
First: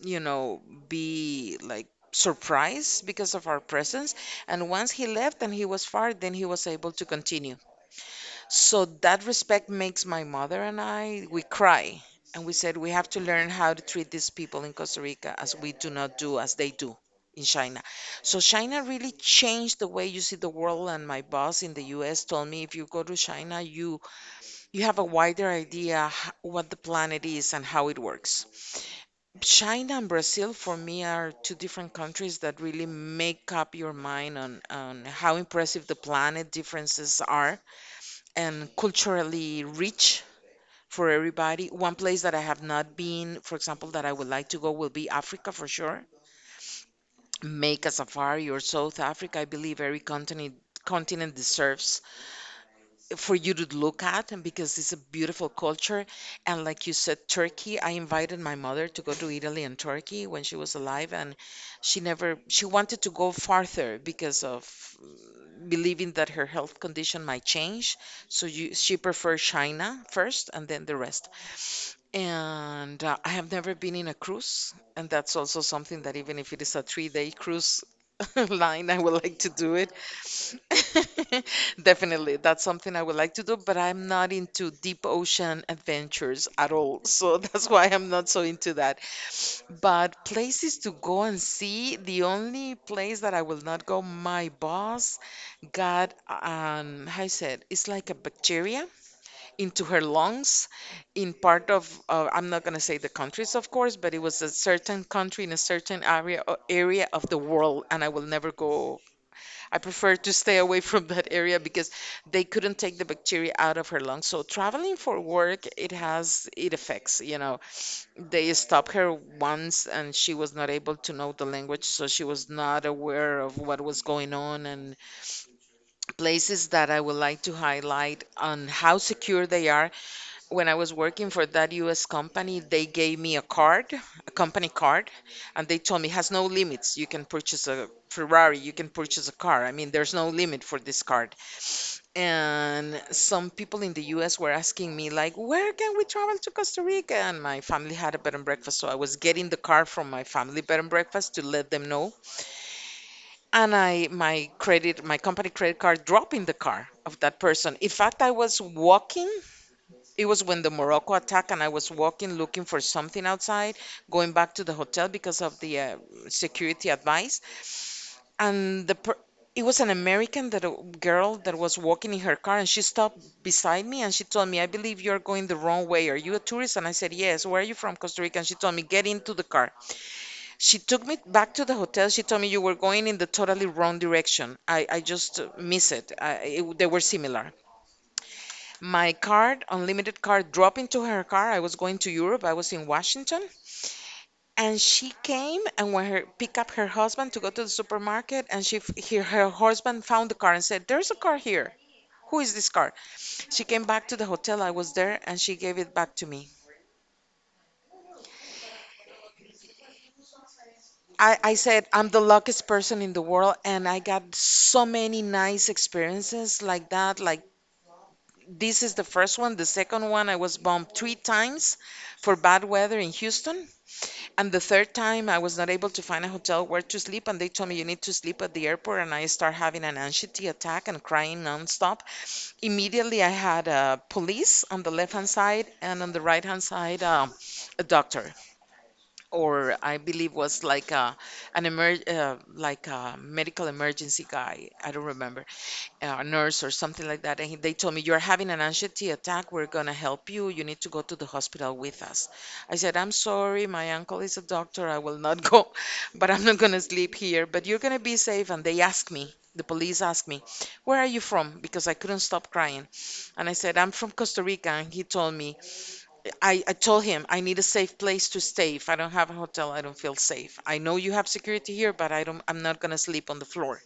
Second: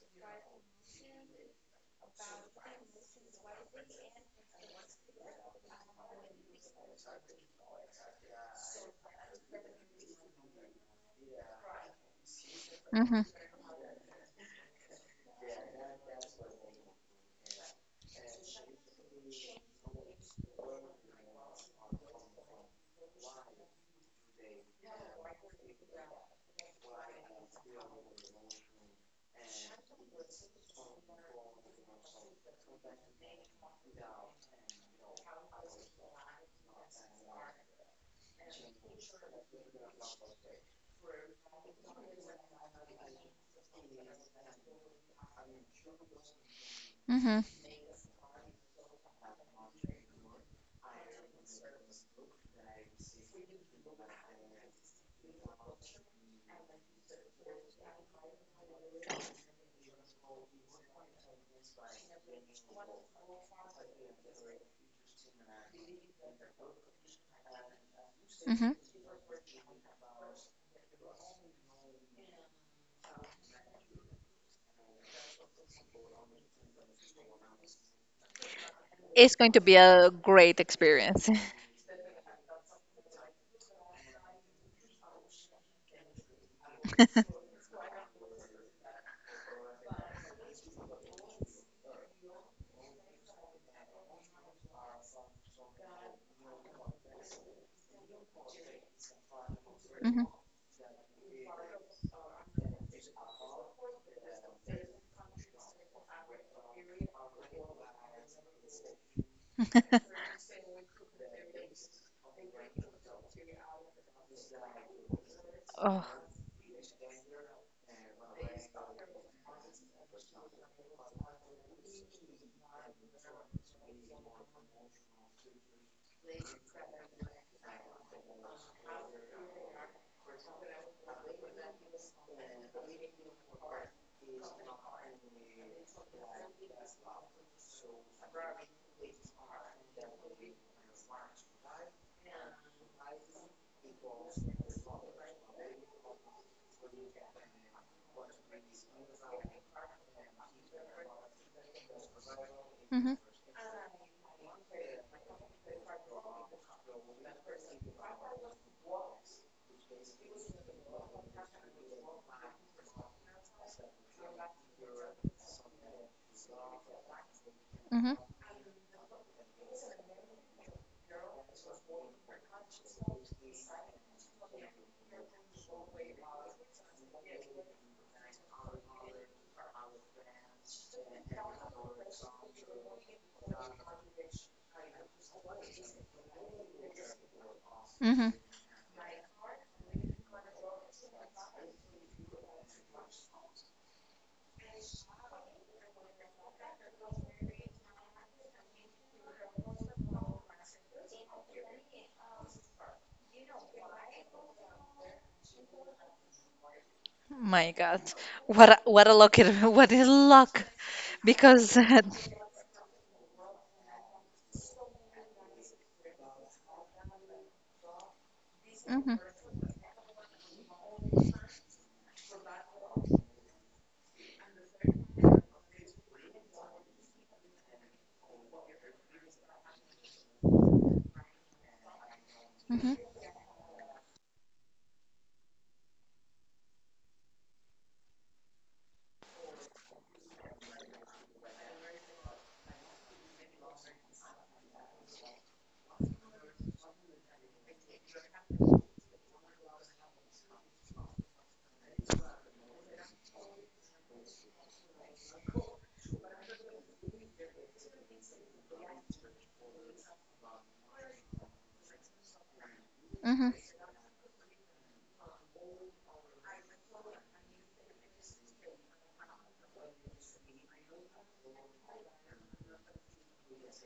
Speaker 2: you know, be like surprised because of our presence, and once he left and he was far, then he was able to continue. So that respect makes my mother and I, we cry. And we said we have to
Speaker 1: Mm-hmm.
Speaker 2: learn how to treat these people in Costa Rica as we do not do as they do in China. So China really changed the way you see the world. And my boss in the US told me if you go to China, you have a wider idea what the planet is and how it works. China and Brazil for me are two different countries that really make up your mind on how impressive the planet differences are and culturally rich for everybody. One place that I have not been, for example, that I would like to go will be Africa for sure.
Speaker 1: Mm-hmm.
Speaker 2: Make a safari or South Africa. I believe every continent deserves for you to look at, and because it's a beautiful culture, and like you said, Turkey. I invited my mother to go to Italy and Turkey when she was alive, and she never she wanted to go farther because of, believing that her health condition might change. So
Speaker 1: Mm-hmm.
Speaker 2: you, she preferred China first and then the rest. And I have never been in a cruise, and that's also something that even if it is a three-day cruise, line I would
Speaker 1: It's
Speaker 2: like to
Speaker 1: going to
Speaker 2: do
Speaker 1: be
Speaker 2: it.
Speaker 1: a great experience.
Speaker 2: Definitely, that's something I would like to do, but I'm not into deep ocean adventures at all. So that's why I'm not so into that. But places to go and see, the only place that I will not go, my boss got an, how you said, it's like a bacteria into her
Speaker 1: Mhm.
Speaker 2: lungs in part of I'm not going to say the countries of course, but it was a certain country in a certain area area of the world, and I will never go. I prefer to stay away from that area because they couldn't take the bacteria out of her lungs. So traveling for work, it
Speaker 1: Oh.
Speaker 2: has, it affects, you know, they stopped her once and she was not able to know the language, so she was not aware of what was going on. And places that I would like to highlight on how secure they are, when I was working for that US company, they gave me a card, a company card, and they told me has no limits. You can purchase a Ferrari, you can purchase a car. I mean, there's no limit for this card. And some people in the US were asking me like, "Where can we travel to Costa Rica?" And my family had a bed and breakfast, so I was getting the car from my family bed and breakfast to let them know.
Speaker 1: Mhm.
Speaker 2: And I my credit, my company credit card dropped in the car of that person. In fact, I was walking, it was when the Morocco attack, and I was walking looking for something outside, going back to the hotel because of the security advice.
Speaker 1: Mhm.
Speaker 2: And the per it was an American that a girl that was walking in her car, and she stopped beside me and she told me, "I believe you're going the wrong way. Are you a tourist?" And I said, "Yes." "Where are you from?" Costa Rica. And she told me, "Get into the car." She took me back to the hotel. She told me you were going in the totally wrong direction. I just miss it. I, it. They were similar,
Speaker 1: Mhm.
Speaker 2: my card, unlimited card, dropped into her car. I was going to Europe. I was in Washington, and she came and went her pick up her husband to go to the supermarket, and her husband found the car and said, "There's a car here. Who is this car?" She came back to the hotel. I was there, and she gave it back to me.
Speaker 1: My God. What a luck it, what is luck?
Speaker 2: I
Speaker 1: Because
Speaker 2: said, I'm
Speaker 1: Mhm.
Speaker 2: the luckiest person in the world, and I got so many nice experiences like that. Like, this is the first one. The second one, I was bombed three times for bad weather in Houston. And the third time, I was not able to find a hotel where to sleep, and they told me you need to sleep at the airport. And I start having an anxiety attack and crying nonstop.
Speaker 1: Mhm.
Speaker 2: Immediately, I had a police on the left hand side, and on the right hand side, a doctor, or I believe was like a an emer like a medical emergency guy. I don't remember, a nurse or something like that, and he, they told me, You're having an anxiety attack. We're going to help you. You need to go to the hospital with us. I said, I'm sorry. My uncle is a doctor. I will not go, but I'm not going to sleep here. But you're going to be safe. And they asked me, the police asked me, Where are you from? Because I couldn't stop crying. And I
Speaker 1: Mhm.
Speaker 2: said, I'm from Costa Rica. And he told me, I told him I need a safe place to stay. If I don't have a hotel, I don't feel safe. I know you have security here, but I'm not gonna sleep on the floor.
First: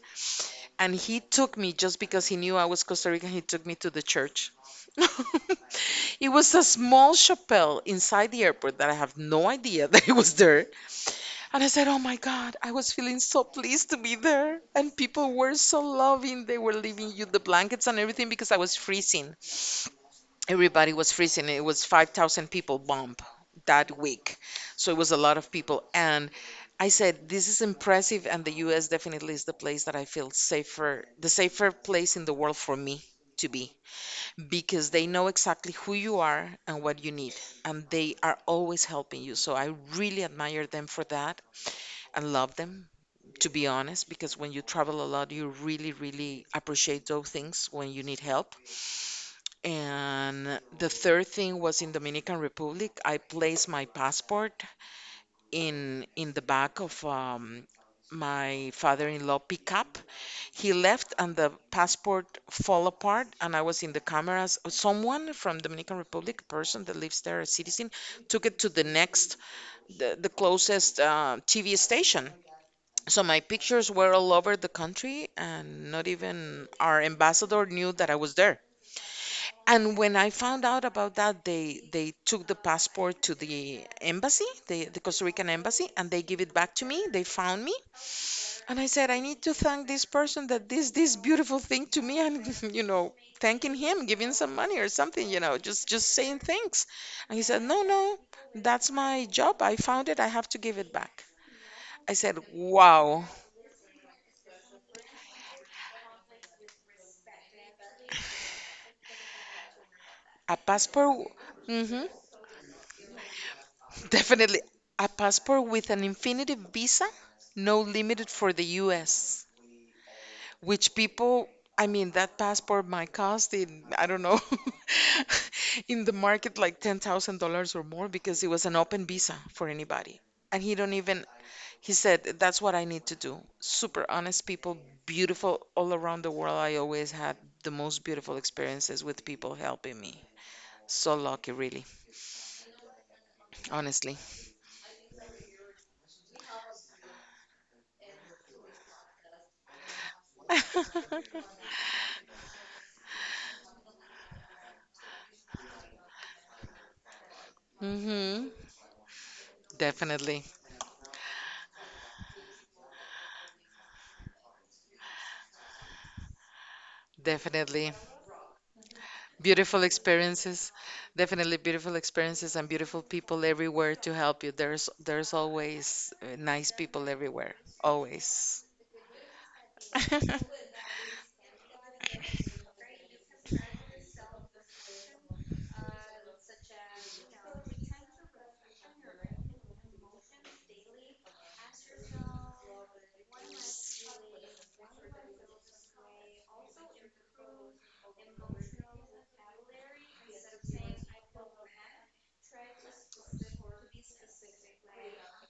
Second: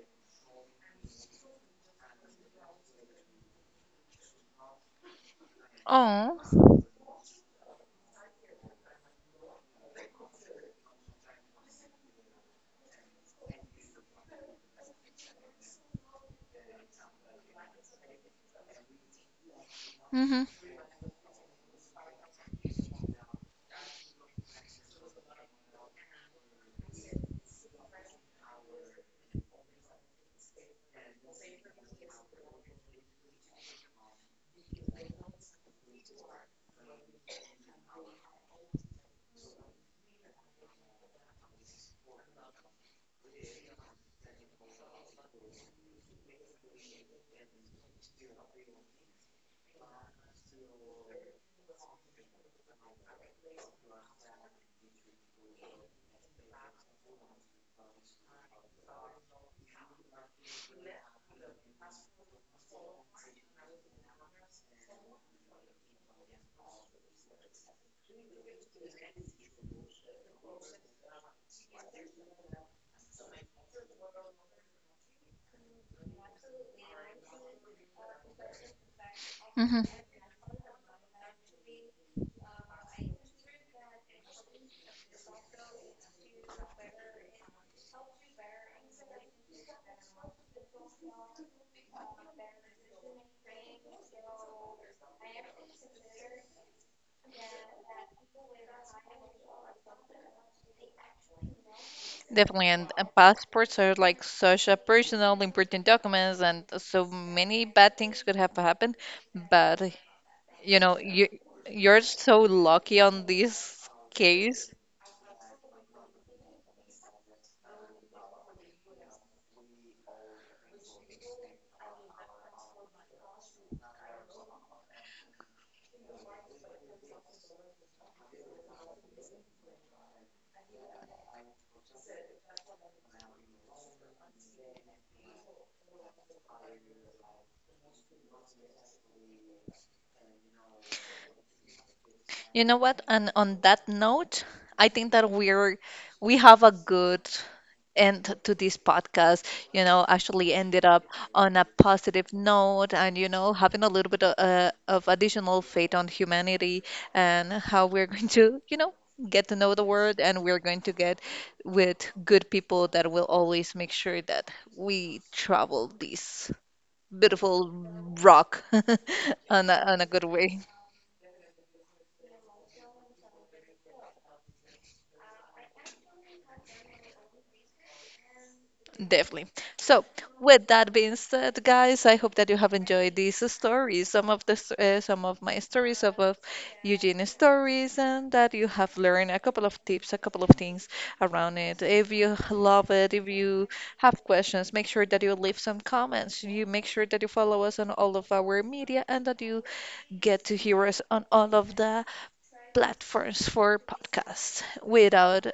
Speaker 2: And he took me just because he knew I was Costa Rican, he took me to the church. It
Speaker 1: Oh.
Speaker 2: was a small chapel inside the airport that I have no idea that it was there. And I said, Oh my God, I was feeling so pleased to be there. And people were so loving. They were leaving you the blankets and everything because I was freezing,
Speaker 1: Hmm.
Speaker 2: everybody was freezing. It was 5,000 people bump that week. So it was a lot of people. And I said, this is impressive. And the US definitely is the place that I feel safer, the safer place in the world for me to be, because they know exactly who you are and what you need. And they are always helping you. So I really admire them for that and love them, to be honest, because when you travel a lot, you really, really appreciate those things when you need help. And the third thing was in Dominican Republic, I placed my passport in the back of my father-in-law pickup. He left and the passport fall apart, and I was in the cameras. Someone from Dominican Republic, a person that lives there, a citizen, took it to the next, the closest TV station. So my pictures were all over the country, and not even our ambassador knew that I was there.
Speaker 1: Hmm.
Speaker 2: And when I found out about that, they took the passport to the embassy, the Costa Rican embassy, and they give it back to me. They found me, and I said, I need to thank this person that this beautiful thing to me, and you know, thanking him, giving some money or something, you know, just saying thanks. And he said, No, no, that's my job. I found it. I have to give it back. I said,
Speaker 1: Definitely. And
Speaker 2: Wow,
Speaker 1: passports are like such a personal, important documents, and so many bad things could have happened. But
Speaker 2: a
Speaker 1: you know,
Speaker 2: passport.
Speaker 1: you you're
Speaker 2: Hmm.
Speaker 1: so lucky on this
Speaker 2: Definitely,
Speaker 1: case.
Speaker 2: a passport with an infinity visa, no limited for the US, which people, I mean, that passport might cost in, I don't know, in the market like $10,000 or more because it was an open visa for anybody. And he don't even, he said, that's what I need to do. Super honest people, beautiful all around the world. I always had the most beautiful experiences with people helping me. So lucky, really,
Speaker 1: You know what? And on that
Speaker 2: honestly.
Speaker 1: note, I think that we have a good end to this podcast. Actually ended up on a positive note, and having a little bit of additional faith on humanity and how we're going
Speaker 2: Hmm.
Speaker 1: to, get to know the world, and
Speaker 2: Definitely,
Speaker 1: we're going to get with good people that will always make sure that we travel this beautiful
Speaker 2: definitely.
Speaker 1: rock on a,
Speaker 2: Beautiful
Speaker 1: on a good way.
Speaker 2: experiences, definitely beautiful experiences and beautiful people everywhere to help you. There's always nice people everywhere. Always.
Speaker 1: Definitely. So, with that being said, guys, I hope that you have enjoyed these stories, some of my stories, some of Eugene's stories, and that you have learned a couple of tips, a couple of things around it. If you love it, if you have questions, make sure that you leave some comments. You make sure that you follow us on all of our media and that you get to hear us on all of the platforms for podcasts. Without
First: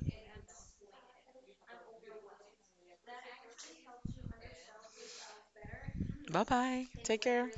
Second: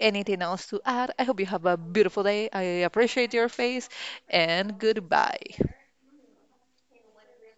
Speaker 1: anything else to add, I hope you have a beautiful day. I appreciate your face and goodbye.
Speaker 2: Bye-bye. Take care.